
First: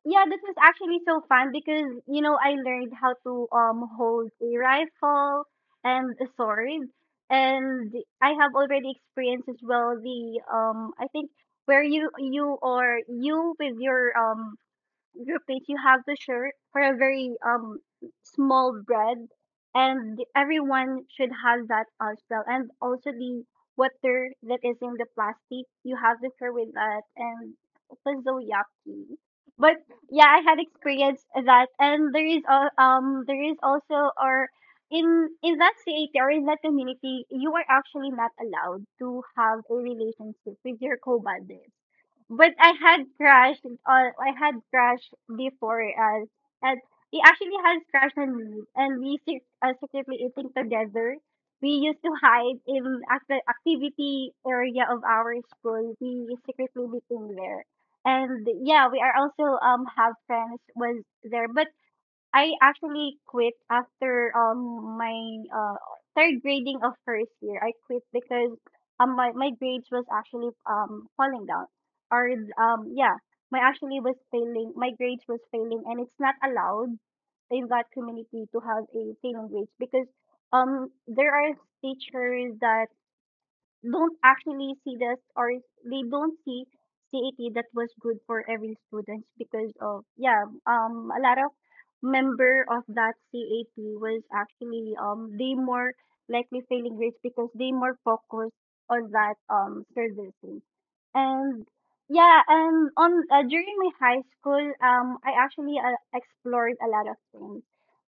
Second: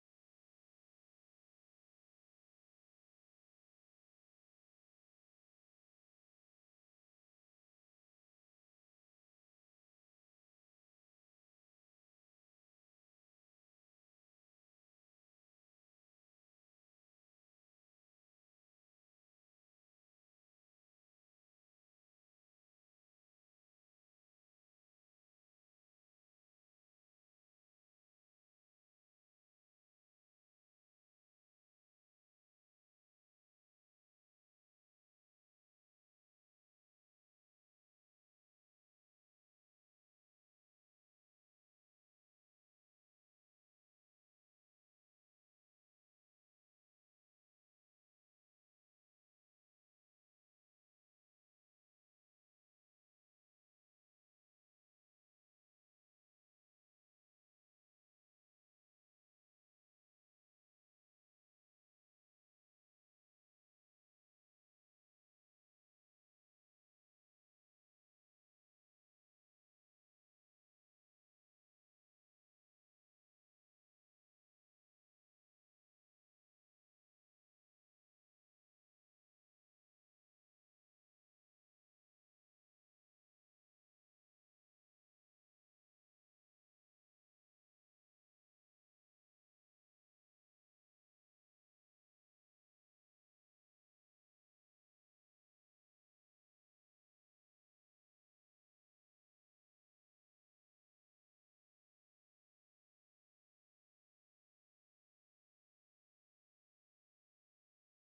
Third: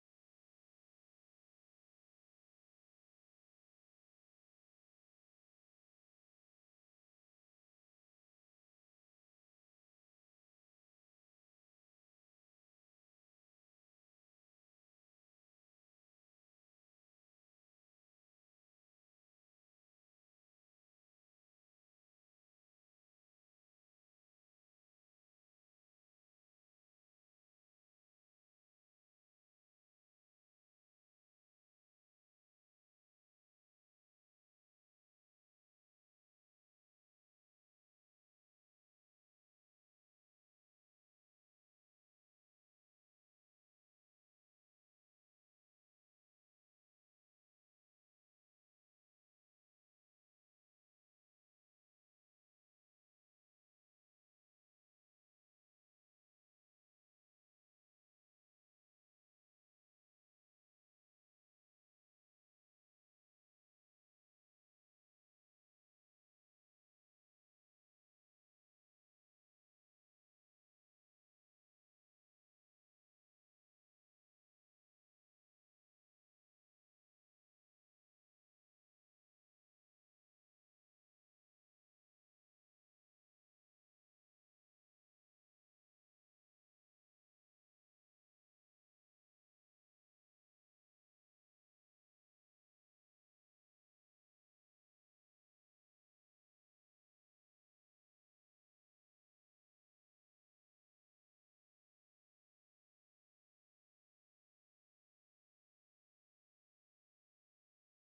Speaker 1: yeah, this was actually so fun because you know I learned how to hold a rifle and a sword, and I have already experienced as well the I think where you or you with your groupmates, you have to share for a very small bread, and everyone should have that as well. And also the water that is in the plastic, you have to share with that, and also was so yucky. But yeah, I had experienced that, and there is there is also or in in that CAT or in that community, you are actually not allowed to have a relationship with your co-bandmates, but I had crashed before us, and we actually had crash and leave, and we secretly eating together. We used to hide in the activity area of our school. We secretly meeting there. And yeah, we are also have friends was there. But I actually quit after my uh third grading of first year. I quit because my grades was actually falling down or yeah my actually was failing my grades was failing, and it's not allowed in that community to have a failing grades because there are teachers that don't actually see this or they don't see CET that was good for every student because of yeah a lot of member of that CAT was actually they more likely failing grades because they more focused on that servicing. And yeah, and on during my high school I actually explored a lot of things,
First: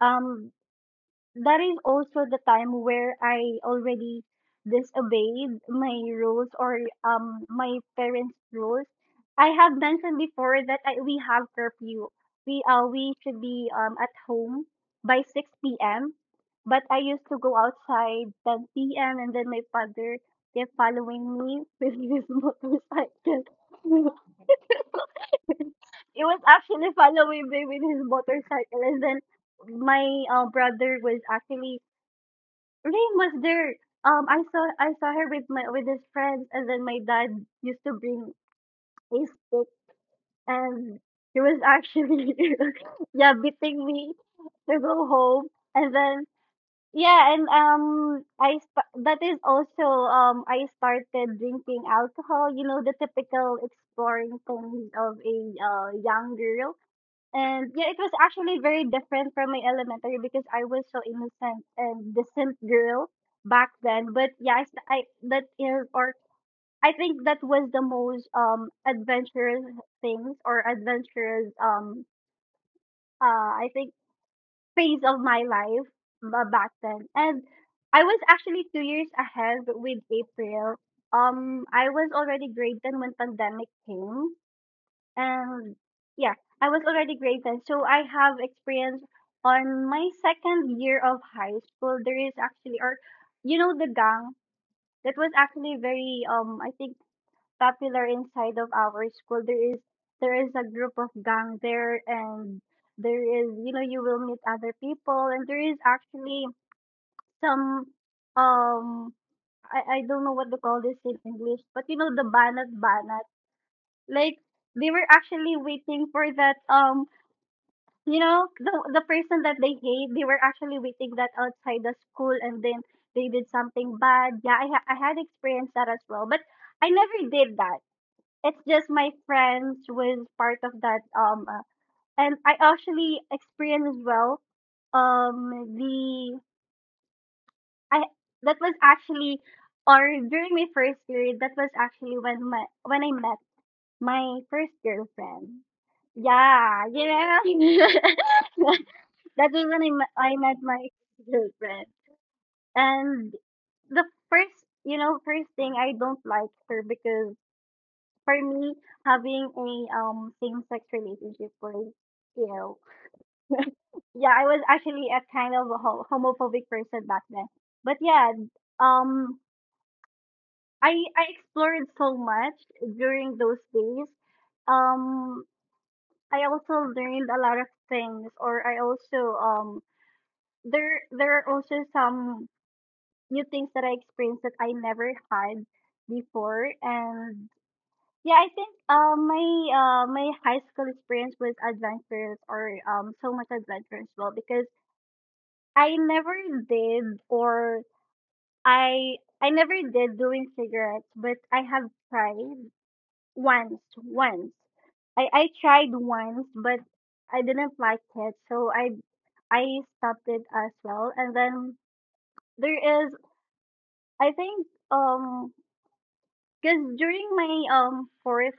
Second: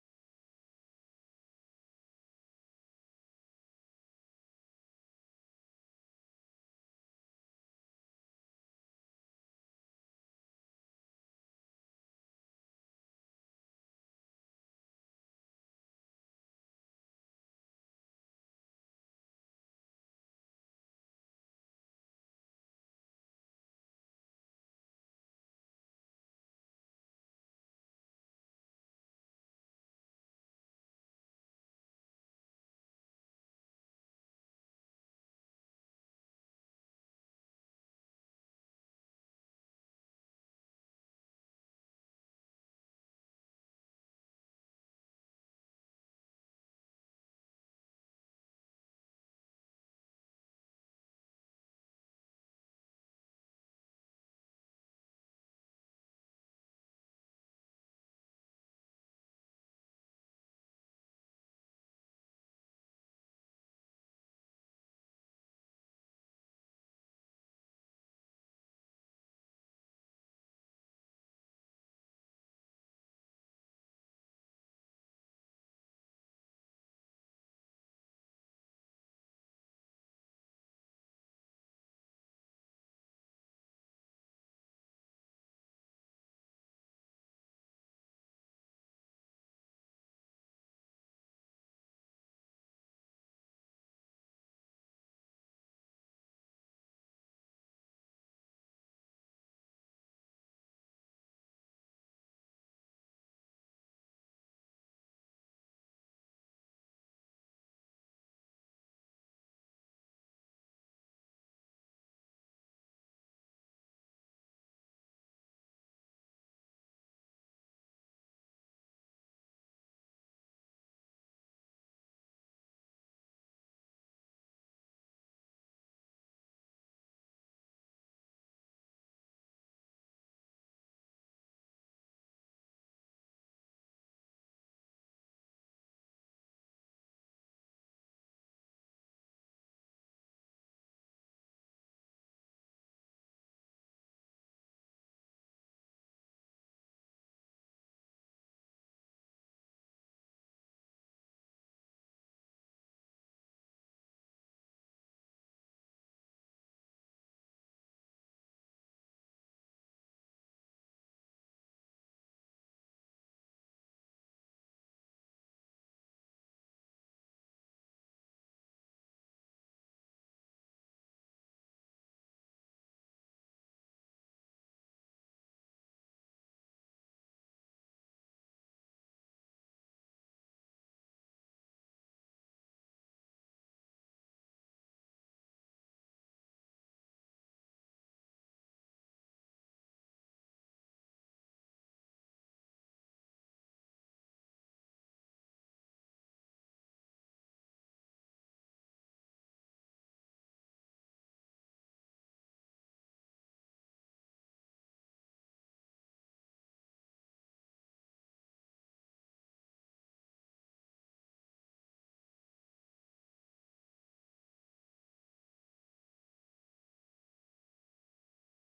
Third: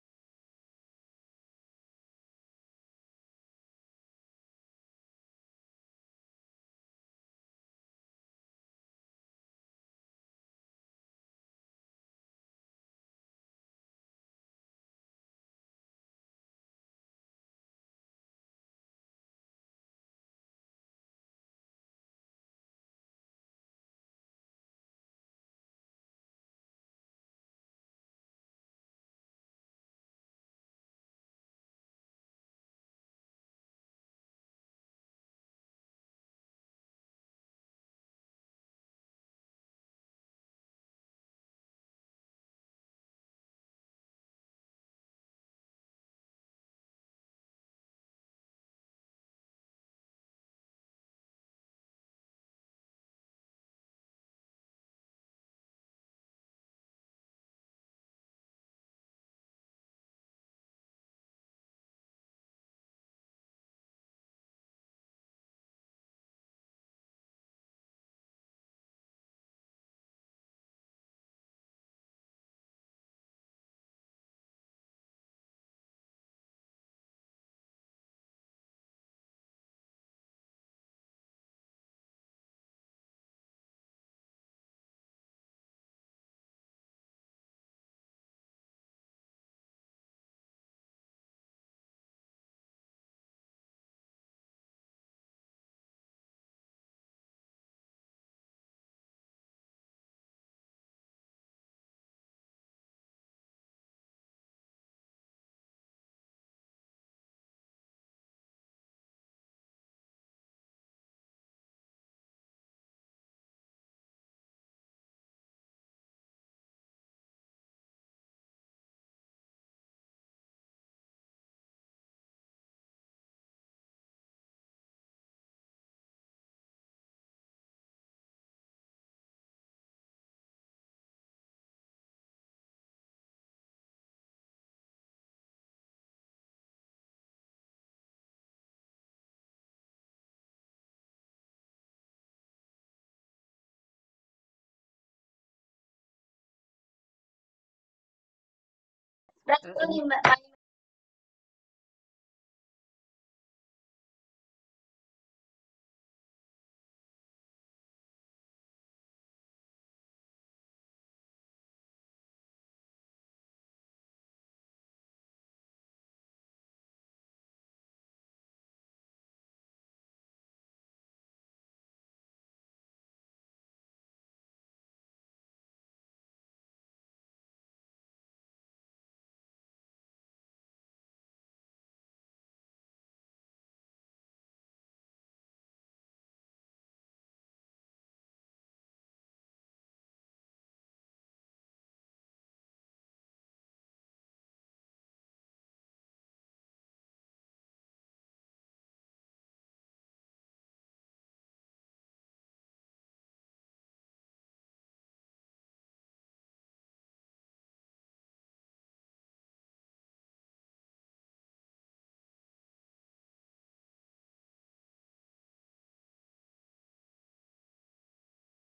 Speaker 1: um that is also the time where I already disobeyed my rules or my parents' rules. I have mentioned before that I, we have curfew. We should be at home by 6 p.m. But I used to go outside 10 p.m., and then my father kept following me with his (laughs) motorcycle. (laughs) He was actually following me with his motorcycle, and then my brother was actually Rain was there. I saw her with my with his friends, and then my dad used to bring a stick, and he was actually (laughs) yeah beating me to go home. And then yeah, and that is also I started drinking alcohol, you know, the typical exploring things of a young girl. And yeah, it was actually very different from my elementary because I was so innocent and decent girl back then. But yeah, I that is or I think that was the most adventurous things or adventurous uh I think phase of my life back then. And I was actually 2 years ahead with April. I was already grade ten when pandemic came, and yeah, I was already grade 10. So I have experience on my second year of high school. There is actually, or you know, the gang that was actually very, I think popular inside of our school. There is a group of gang there, and there is, you know, you will meet other people, and there is actually some, um, I don't know what to call this in English, but you know, the banat banat. Like, they were actually waiting for that you know the person that they hate, they were actually waiting that outside the school, and then they did something bad. Yeah, I had experienced that as well, but I never did that. It's just my friends was part of that and I actually experienced as well um the I that was actually or during my first period, that was actually when my when I met my first girlfriend. Yeah, you know. (laughs) That was when I met my girlfriend. And the first, you know, first thing I don't like her because for me, having a same sex relationship was, you know, yeah, I was actually a kind of a homophobic person back then. But yeah, um, I explored so much during those days. Um, I also learned a lot of things, or I also there there are also some new things that I experienced that I never had before. And yeah, I think my high school experience was adventurous or so much adventurous as well because I never did or I never did doing cigarettes, but I have tried once. I tried once, but I didn't like it, so I stopped it as well. And then there is I think because during my fourth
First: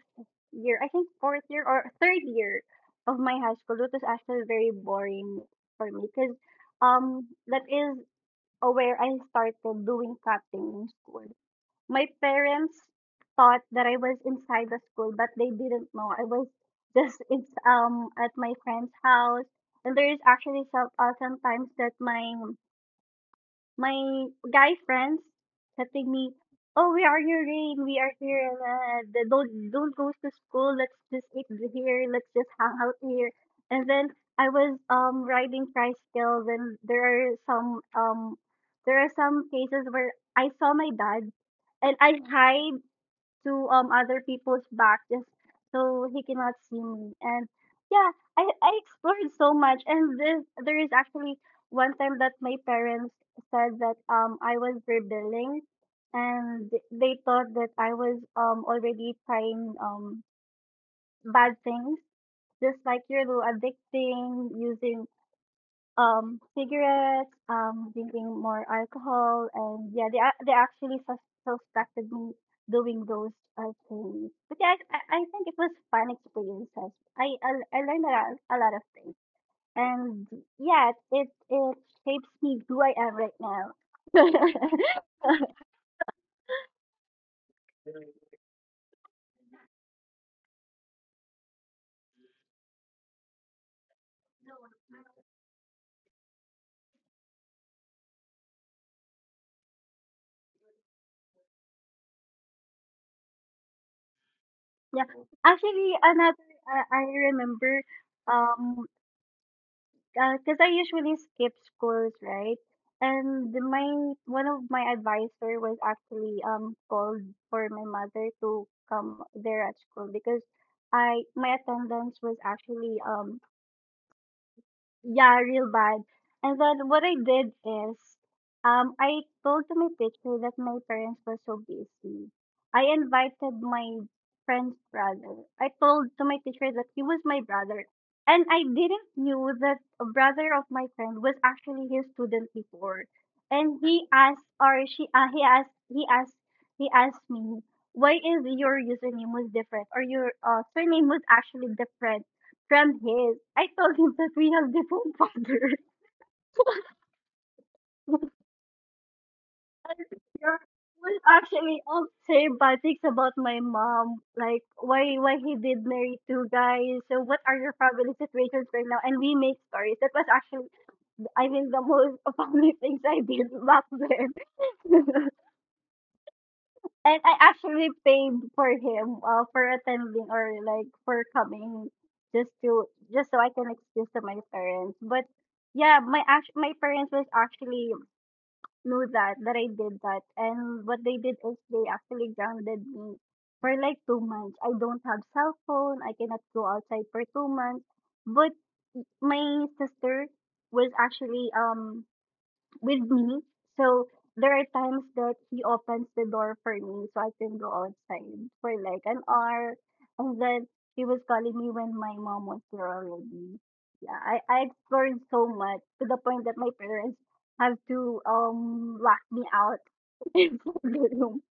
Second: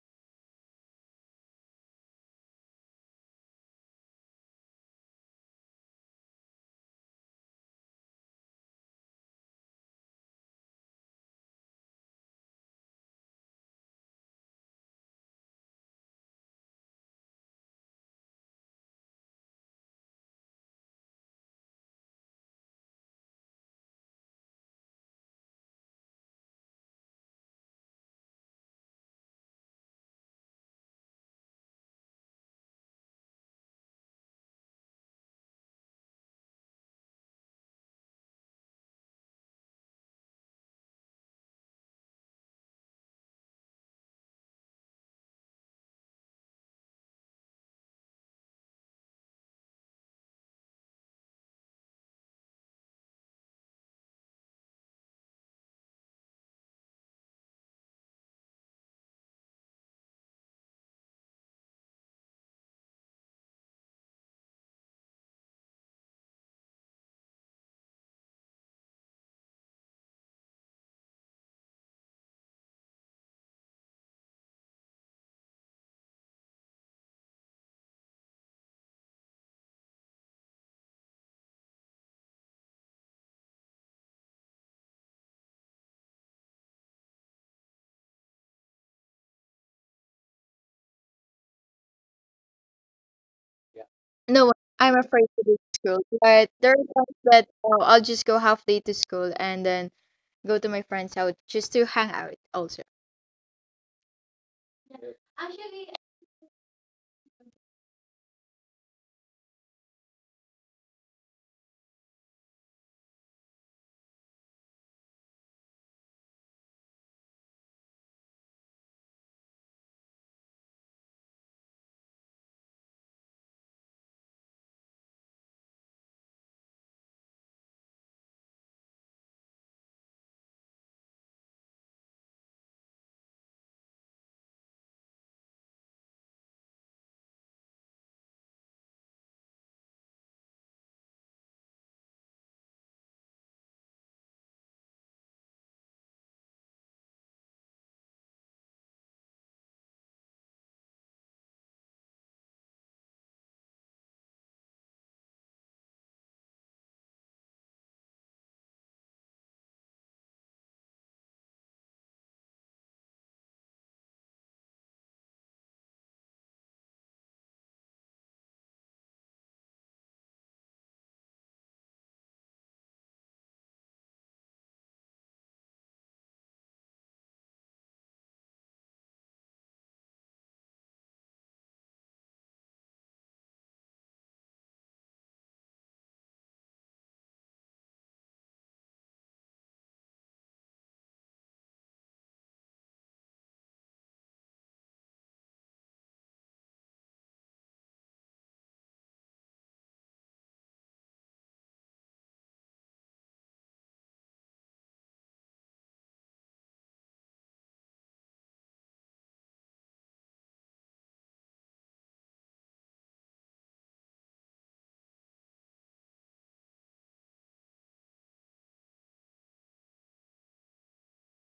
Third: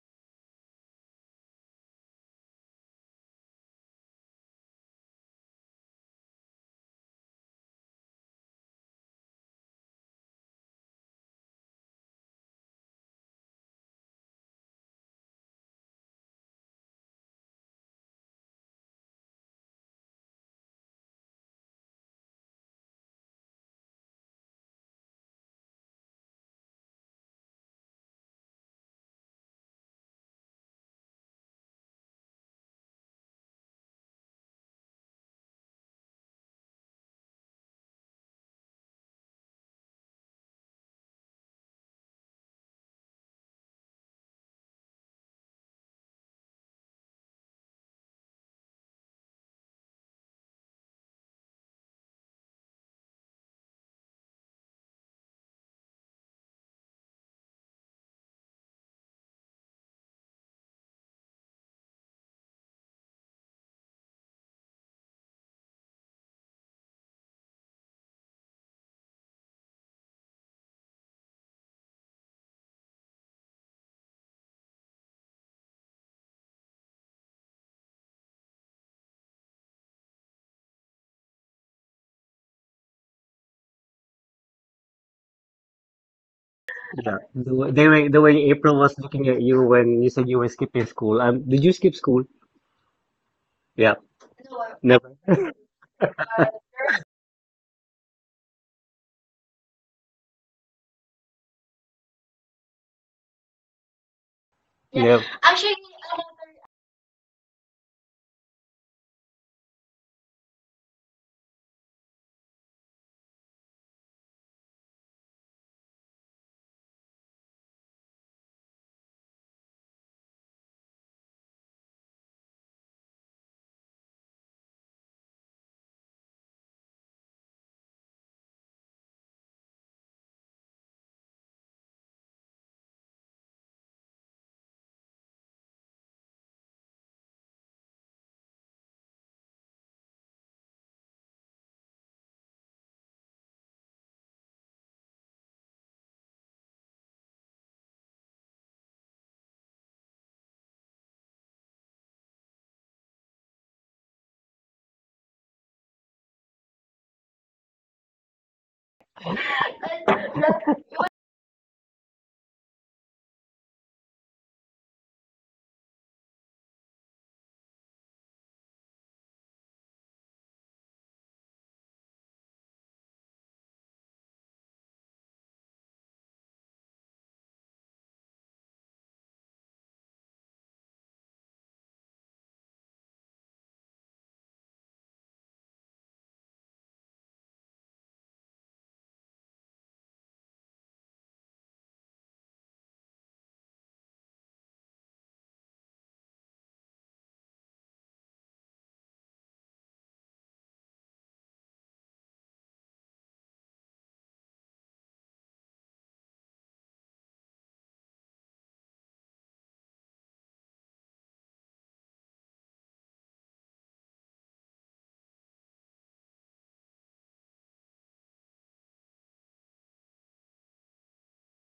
Speaker 1: year, I think fourth year or third year of my high school, it was actually very boring for me because that is where I started doing cutting in school. My parents thought that I was inside the school, but they didn't know I was just it's at my friend's house. And there is actually some sometimes that my guy friends telling me, "Oh, we are your rain. We are here. And, don't go to school. Let's just eat here. Let's just hang out here." And then I was riding tricycle. Then there are some cases where I saw my dad, and I hide to other people's back just so he cannot see me. And yeah, I explored so much. And this there is actually one time that my parents said that I was rebelling, and they thought that I was already trying bad things, just like addicting, using cigarettes, drinking more alcohol, and yeah, they actually suspected me doing those things. But yeah, I think it was fun experiences. I learned a lot of things, and yeah, it shapes me who I am right now. (laughs) Yeah,
Speaker 3: Yeah, the, the way April was looking at you when you said you were skipping school. Did you skip school? Yeah,
Speaker 2: No, I'm
Speaker 3: never.
Speaker 2: afraid to go to school, but there are times that, oh, I'll just go half day to school and then go to my friend's house just to hang out. Also,
Speaker 3: Yeah.
Speaker 1: actually, another I remember um cause I usually skip schools, right? And my one of my advisor was actually called for my mother to come there at school because I my attendance was actually yeah, real bad. And then what I did is, I told to my teacher that my parents were so busy. I invited my friend's brother. I told to my teacher that he was my brother. And I didn't knew that a brother of my friend was actually his student before. And he asked, or she, he asked, he asked, he asked me, why is your username was different, or your surname was actually different? From his. I told him that we have different (laughs) fathers. And yeah. Well, actually, all same but things about my mom, like why he did marry two guys. So what are your family situations right now? And we make stories. That was actually, I mean, the most (laughs) family things I did back then. (laughs) And I actually paid for him for attending or like for coming just to just so I can excuse to my parents. But yeah, my parents was actually know that I did that. And what they did is they actually grounded me for like 2 months. I don't have cell phone. I cannot go outside for 2 months. But my sister was actually with me. So there are times that he opens the door for me so I can go outside for like an hour. And then he was calling me when my mom was there already. Yeah, I explored so much to the point that my parents have to lock me out (laughs) in the room.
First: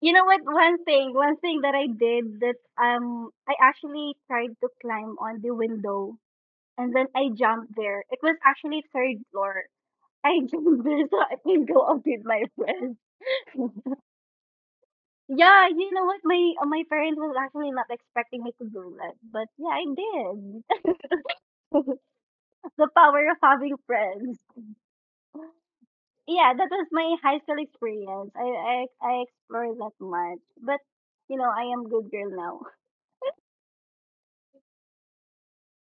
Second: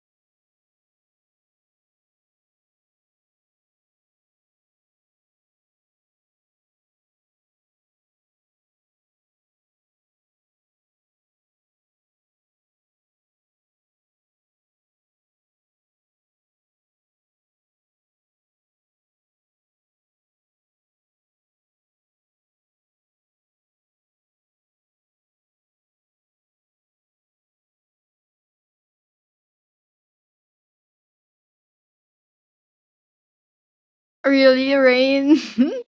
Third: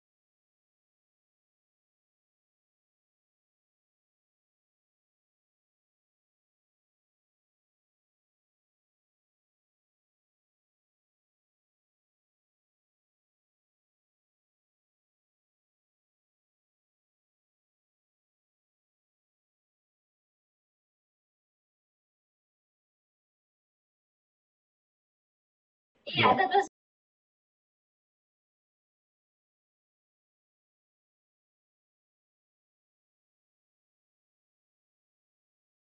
Speaker 1: You know what? One thing that I did that I actually tried to climb on the window and then I jumped there. It was actually third floor I (laughs) came there so I can go out with my friends. Yeah, you know what? My parents was actually not expecting me to do that, but yeah, I did. (laughs) The power of having friends. Yeah,
Speaker 3: Yeah.
Speaker 1: that was my high school experience. I explored that much, but you know, I am good girl now. (laughs)
Speaker 2: really, Rain. (laughs)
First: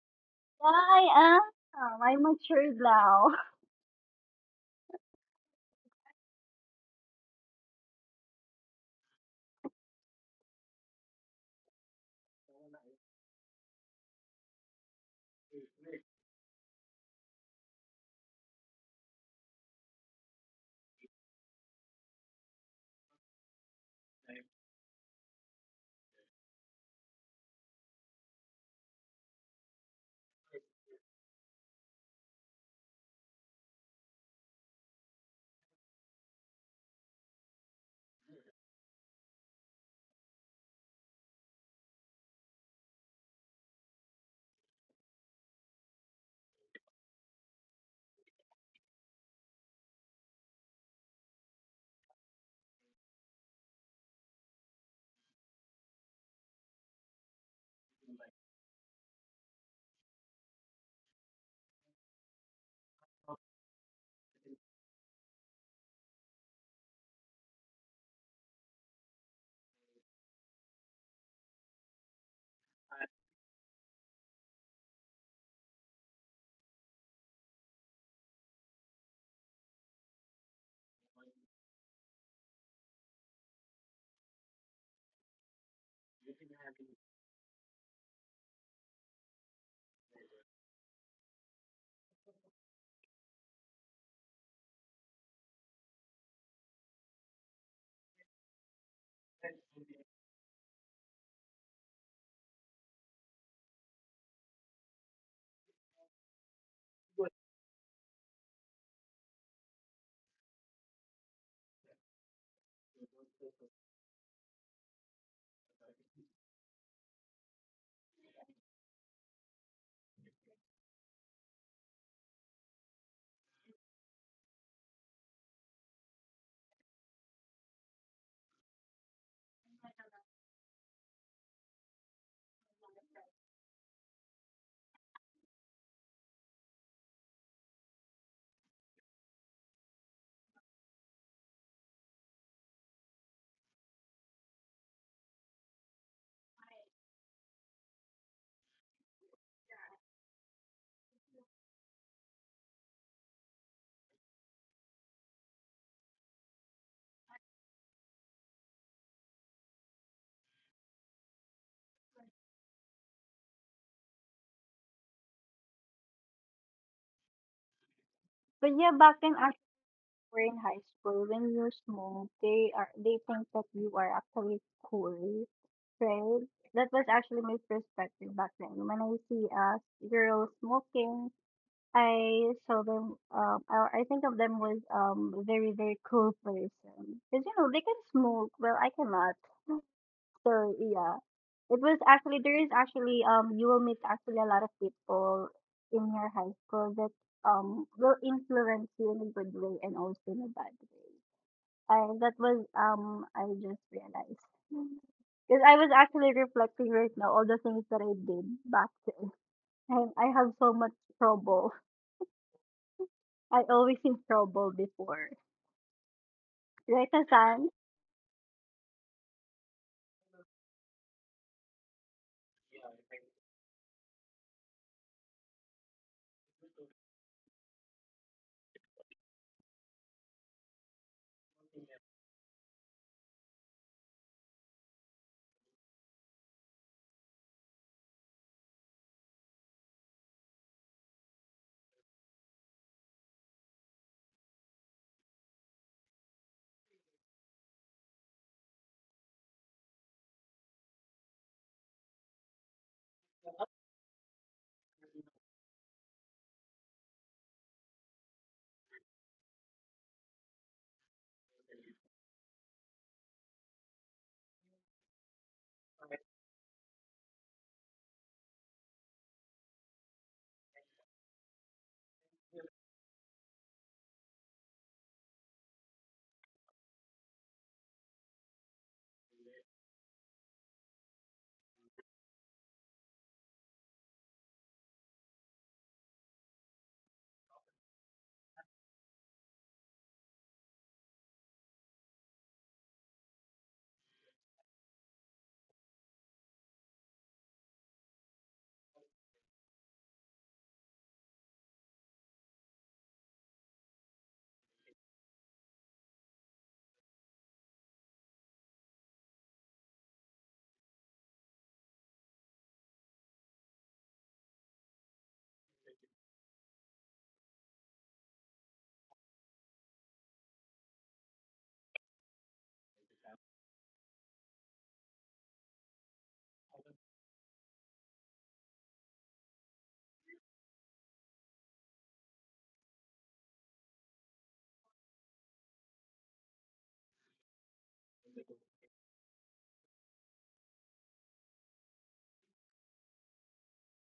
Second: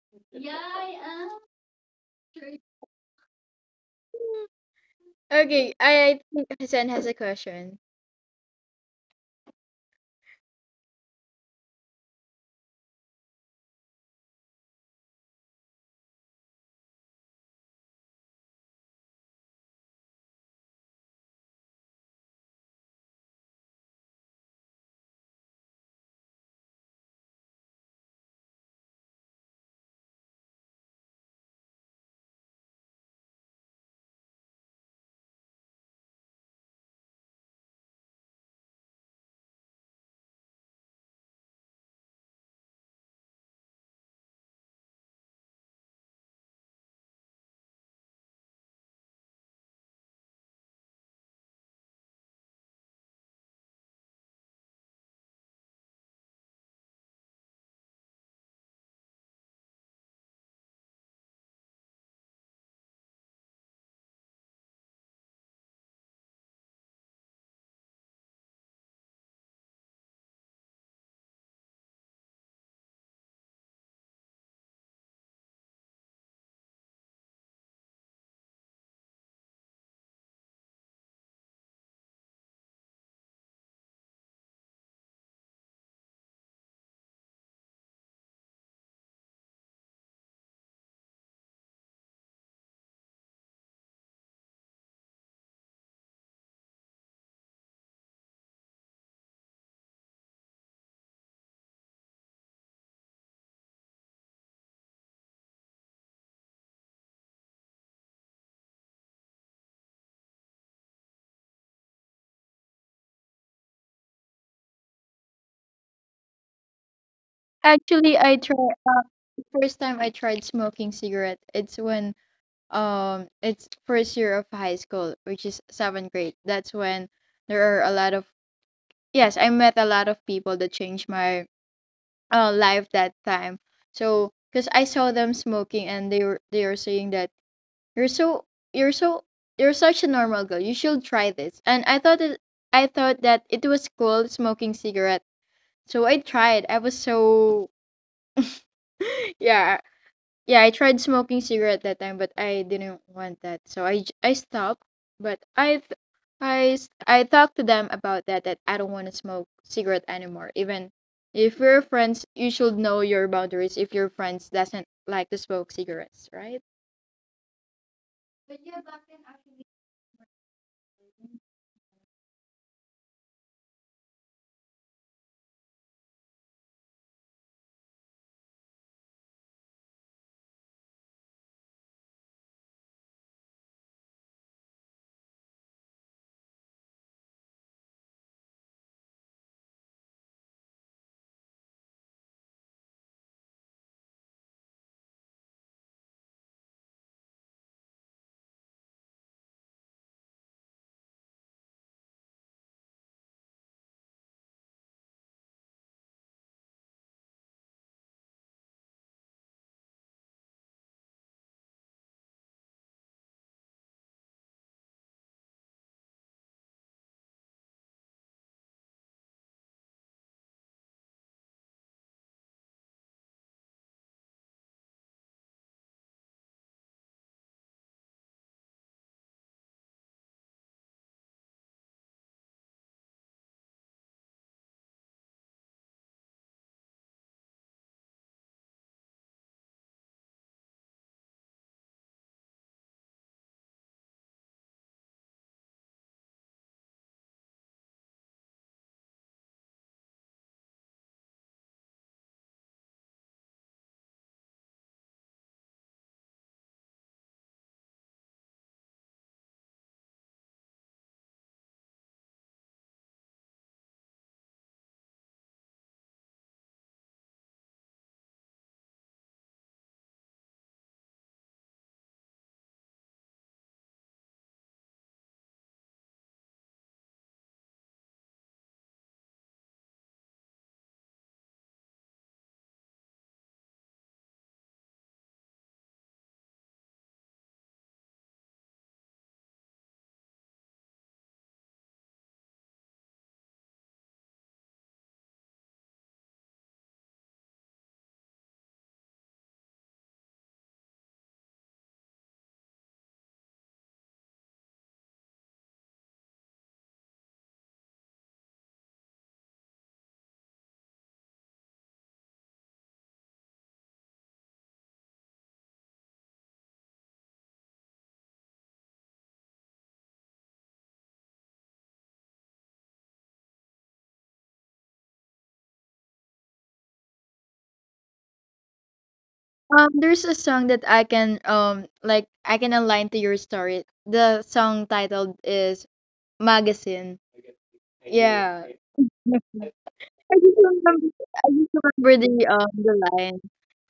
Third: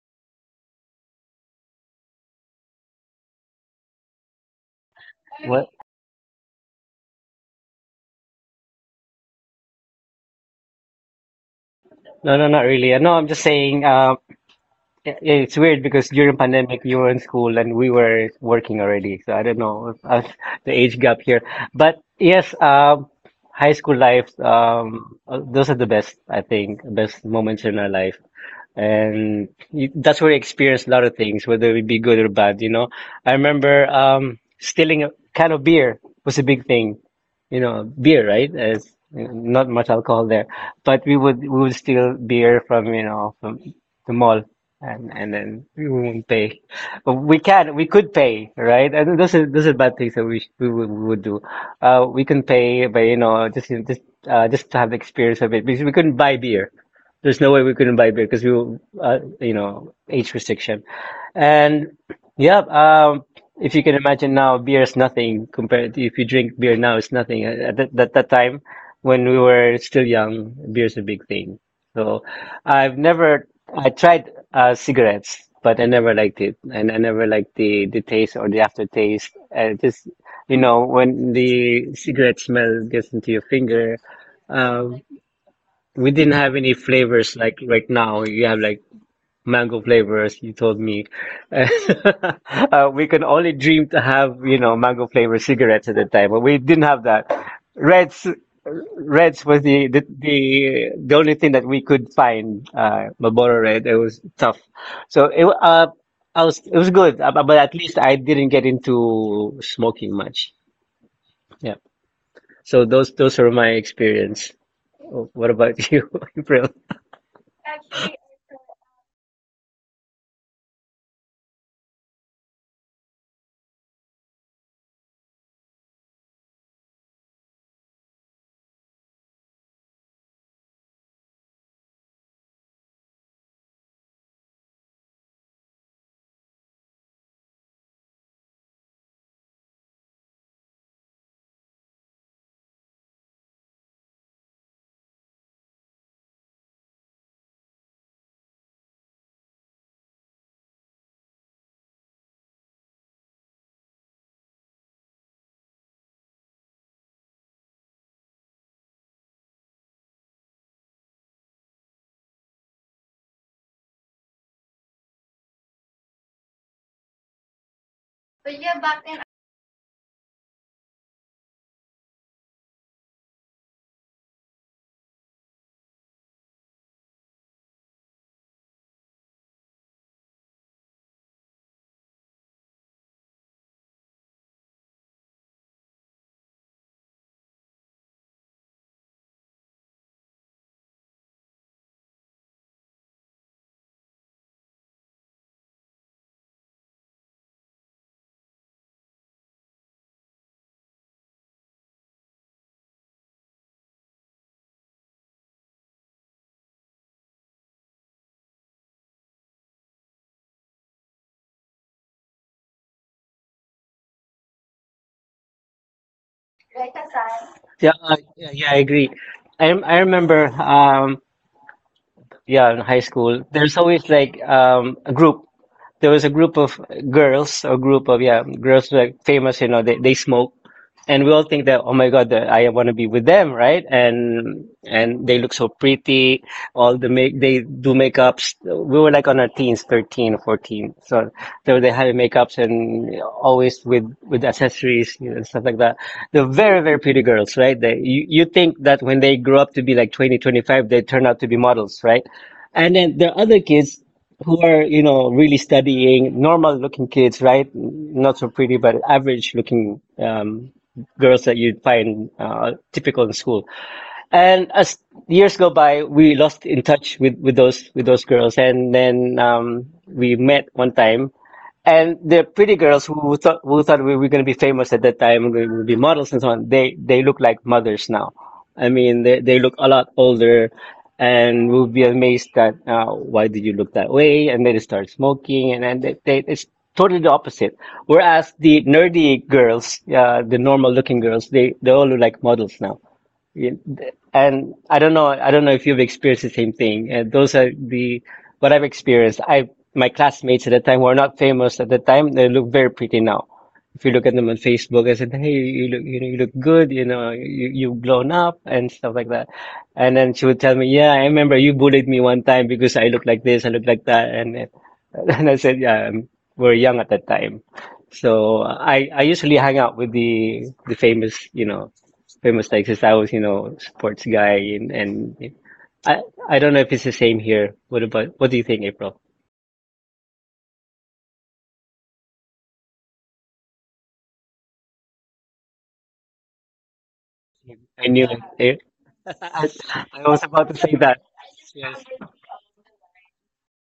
Speaker 1: Yeah, I am. I matured now.
Speaker 3: What?
Speaker 2: Okay, I think Hassan has a question.
Speaker 3: No, no, not really. No, I'm just saying. Yeah, yeah, it's weird because during pandemic you were in school and we were working already. So I don't know (laughs) the age gap here, but yes, high school life. Those are the best, I think, best moments in our life and you, that's where you experience a lot of things, whether it be good or bad. You know, I remember stealing a can of beer was a big thing. You know, beer, right? As not much alcohol there, but we would steal beer from you know from the mall, and then we wouldn't pay. But we can we could pay, right? And those are bad things that we we would do. We can pay, but you know, just to have the experience of it because we couldn't buy beer, there's no way we couldn't buy beer because we were, you know, age restriction. And yeah, if you can imagine now, beer is nothing compared to if you drink beer now, it's nothing. At that time, when we were still young, beer's a big thing. So I've never, I tried cigarettes, but I never liked it. And I never liked the taste or the aftertaste. And just, you know, when the cigarette smell gets into your finger, uh, we didn't have any flavors like right now. You have like mango flavors, you told me. (laughs) We can only dream to have, you know, mango flavor cigarettes at the time, but we didn't have that. Reds, Reds was the only thing that we could find. Marlboro Red. It was tough. So it I was it was good, but at least I didn't get into smoking much. Yeah. So those are my experience. Oh, what about you, (laughs) April?
Speaker 2: Actually, I try. First time I tried smoking cigarette, it's when it's first year of high school, which is seventh grade. That's when there are a lot of, yes, I met a lot of people that changed my life that time. So because I saw them smoking, and they were saying that you're so you're so you're such a normal girl, you should try this. And I thought that it was cool smoking cigarette. So I tried. I was so (laughs) yeah. Yeah, I tried smoking cigarette that time, but I didn't want that, so I stopped. But I th- I s- I talked to them about that, that I don't want to smoke cigarette anymore. Even if we're friends, you should know your boundaries. If your friends doesn't like to smoke cigarettes, right?
Speaker 1: (laughs) But yeah, back then were in high school, when you smoke, they think that you are actually cool, right? That was actually my perspective back then. When I see a girl smoking, I saw them. I think of them as very very cool person because you know they can smoke. Well, I cannot. So yeah, it was actually there is actually you will meet actually a lot of people in your high school that will influence you in a good way and also in a bad way. I That was I just realized because I was actually reflecting right now all the things that I did back then, and I have so much trouble. I always in trouble before, right, Hassan?
Speaker 3: Yeah, I agree. I I remember yeah, in high school, there's always like a group. There was a group of girls, or group of yeah, girls like famous. You know, they smoke, and we all think that oh my god, that I want to be with them, right? And they look so pretty. All the make they do makeups. We were like on our teens, 13, 14. So so they had makeups and always with accessories, you know, and stuff like that. They're very very pretty girls, right? They you you think that when they grow up to be like 20, 25, they turn out to be models, right? And then there are other kids who are, you know, really studying, normal looking kids, right? Not so pretty, but average looking girls that you'd find typical in school. And as years go by, we lost in touch with those girls, and then we met one time, and the pretty girls who thought we were going to be famous at that time, we would be models and so on. They look like mothers now, I mean, they look a lot older, and will be amazed that why did you look that way? And then they start smoking, and then they it's totally the opposite. Whereas the nerdy girls, the normal looking girls, they all look like models now. Yeah, and I don't know if you've experienced the same thing. And those are the what I've experienced. I my classmates at the time were not famous at the time, they look very pretty now. If you look at them on Facebook, I said, "Hey, you look, you know, you look good. You know, you you've blown up and stuff like that." And then she would tell me, "Yeah, I remember you bullied me one time because I look like this, I look like that." And then— (laughs) and I said, "Yeah, we're young at that time." So I usually hang out with the famous, you know, famous like was, you know, sports guy, and I I don't know if it's the same here. What about what do you think, April?
Speaker 2: There's a song that I can I can align to your story. The song titled is Magazine. I
Speaker 3: I knew
Speaker 2: hear it, yeah. (laughs)
Speaker 3: I, I
Speaker 2: I
Speaker 3: was
Speaker 2: just
Speaker 3: about to say
Speaker 2: remember,
Speaker 3: that.
Speaker 2: I just
Speaker 3: Yes.
Speaker 2: remember the line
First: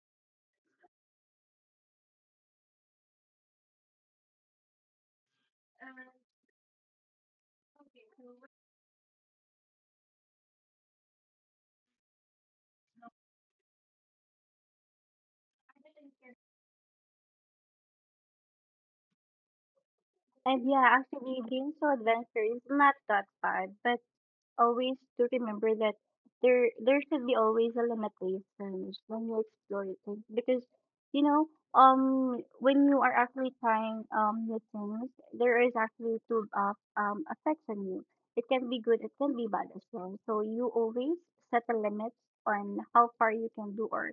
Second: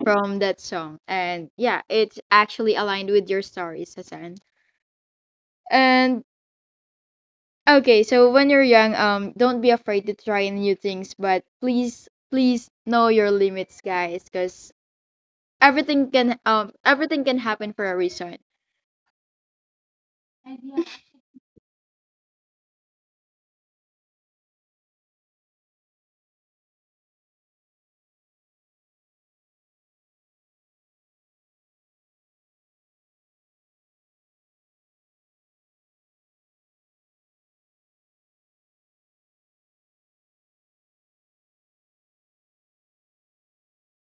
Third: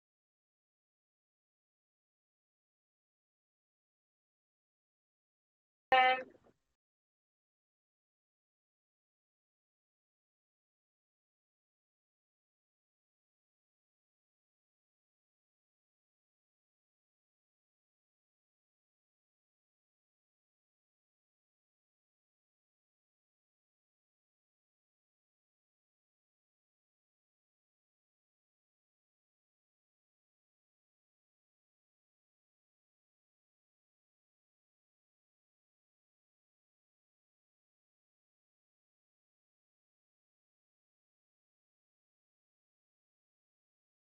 Speaker 2: from that song, and yeah, it's actually aligned with your story, Sasan. And okay, so when you're young, don't be afraid to try new things, but please, please know your limits, guys, because everything can happen for a reason.
Speaker 1: And yeah, actually being so adventurous is not that bad, but always to remember that there should be always a limitations when you explore things because you know when you are actually trying new things there is actually two effects on you, it can be good, it can be bad as well, so you always set a limit on how far you can do or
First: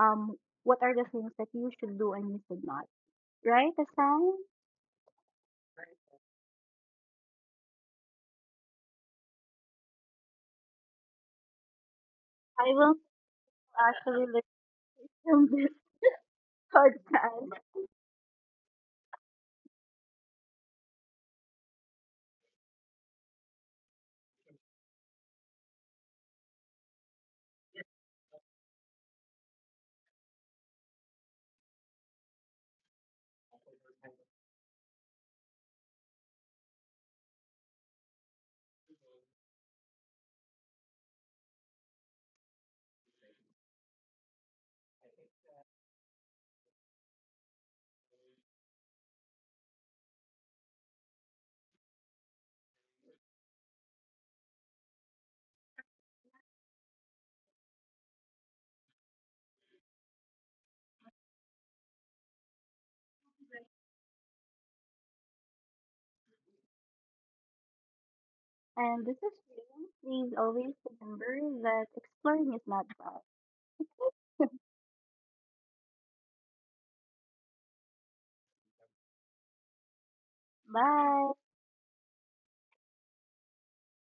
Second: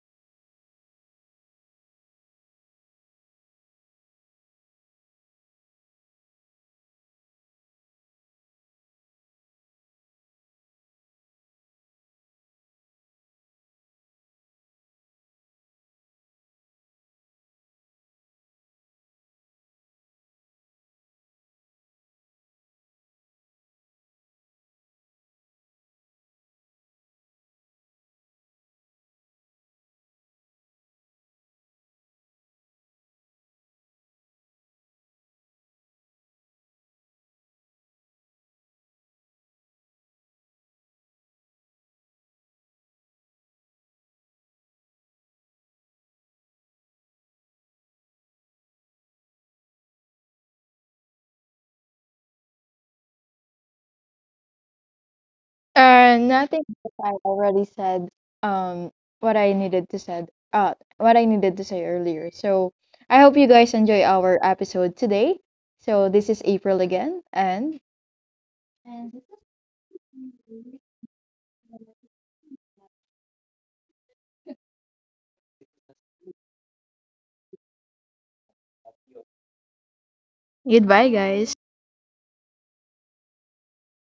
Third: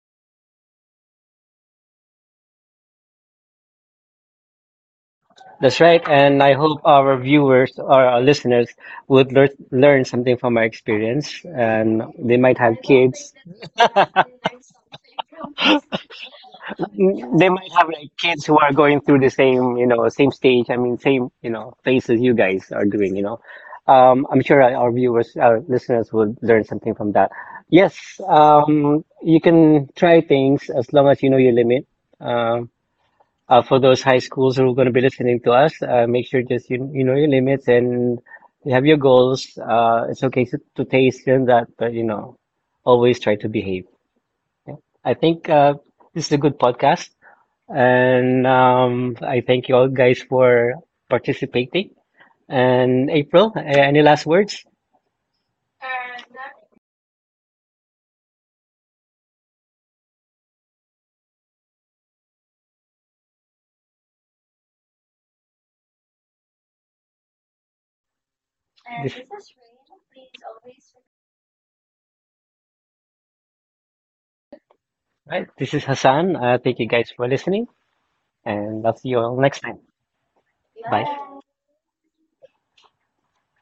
Speaker 1: um what are the things that you should do and you should not, right, Aslan?
Speaker 3: That's right, and I hope our viewers or our listeners would learn something from our experience, and they might
Speaker 1: I
Speaker 3: have
Speaker 1: will
Speaker 3: kids.
Speaker 1: (laughs) actually listen to this
Speaker 3: (laughs)
Speaker 1: (laughs)
Speaker 3: Mm, they
Speaker 1: podcast.
Speaker 3: might have like kids who are going through the same, you know, same stage. I mean, same, you know, phases you guys are doing. You know, I'm sure our viewers, our listeners, would learn something from that. Yes, you can try things as long as you know your limit. Um, for those high schools who are going to be listening to us, make sure just you you know your limits and you have your goals. It's okay to taste in that, but you know, always try to behave. Yeah. I think this is a good podcast. And I thank you all guys for participating. And April, any last words?
Speaker 2: Nothing, because I already said um what I needed to say earlier. So I hope you guys enjoy our episode today. So this is April again, and
Speaker 1: And
Speaker 3: This,
Speaker 1: this is Rain. Please always remember that exploring is not bad.
Speaker 3: right, this is Hassan. Thank you guys for listening, and I'll see you all next time.
Speaker 2: goodbye,
Speaker 3: Bye.
Speaker 1: Bye.
Speaker 2: guys.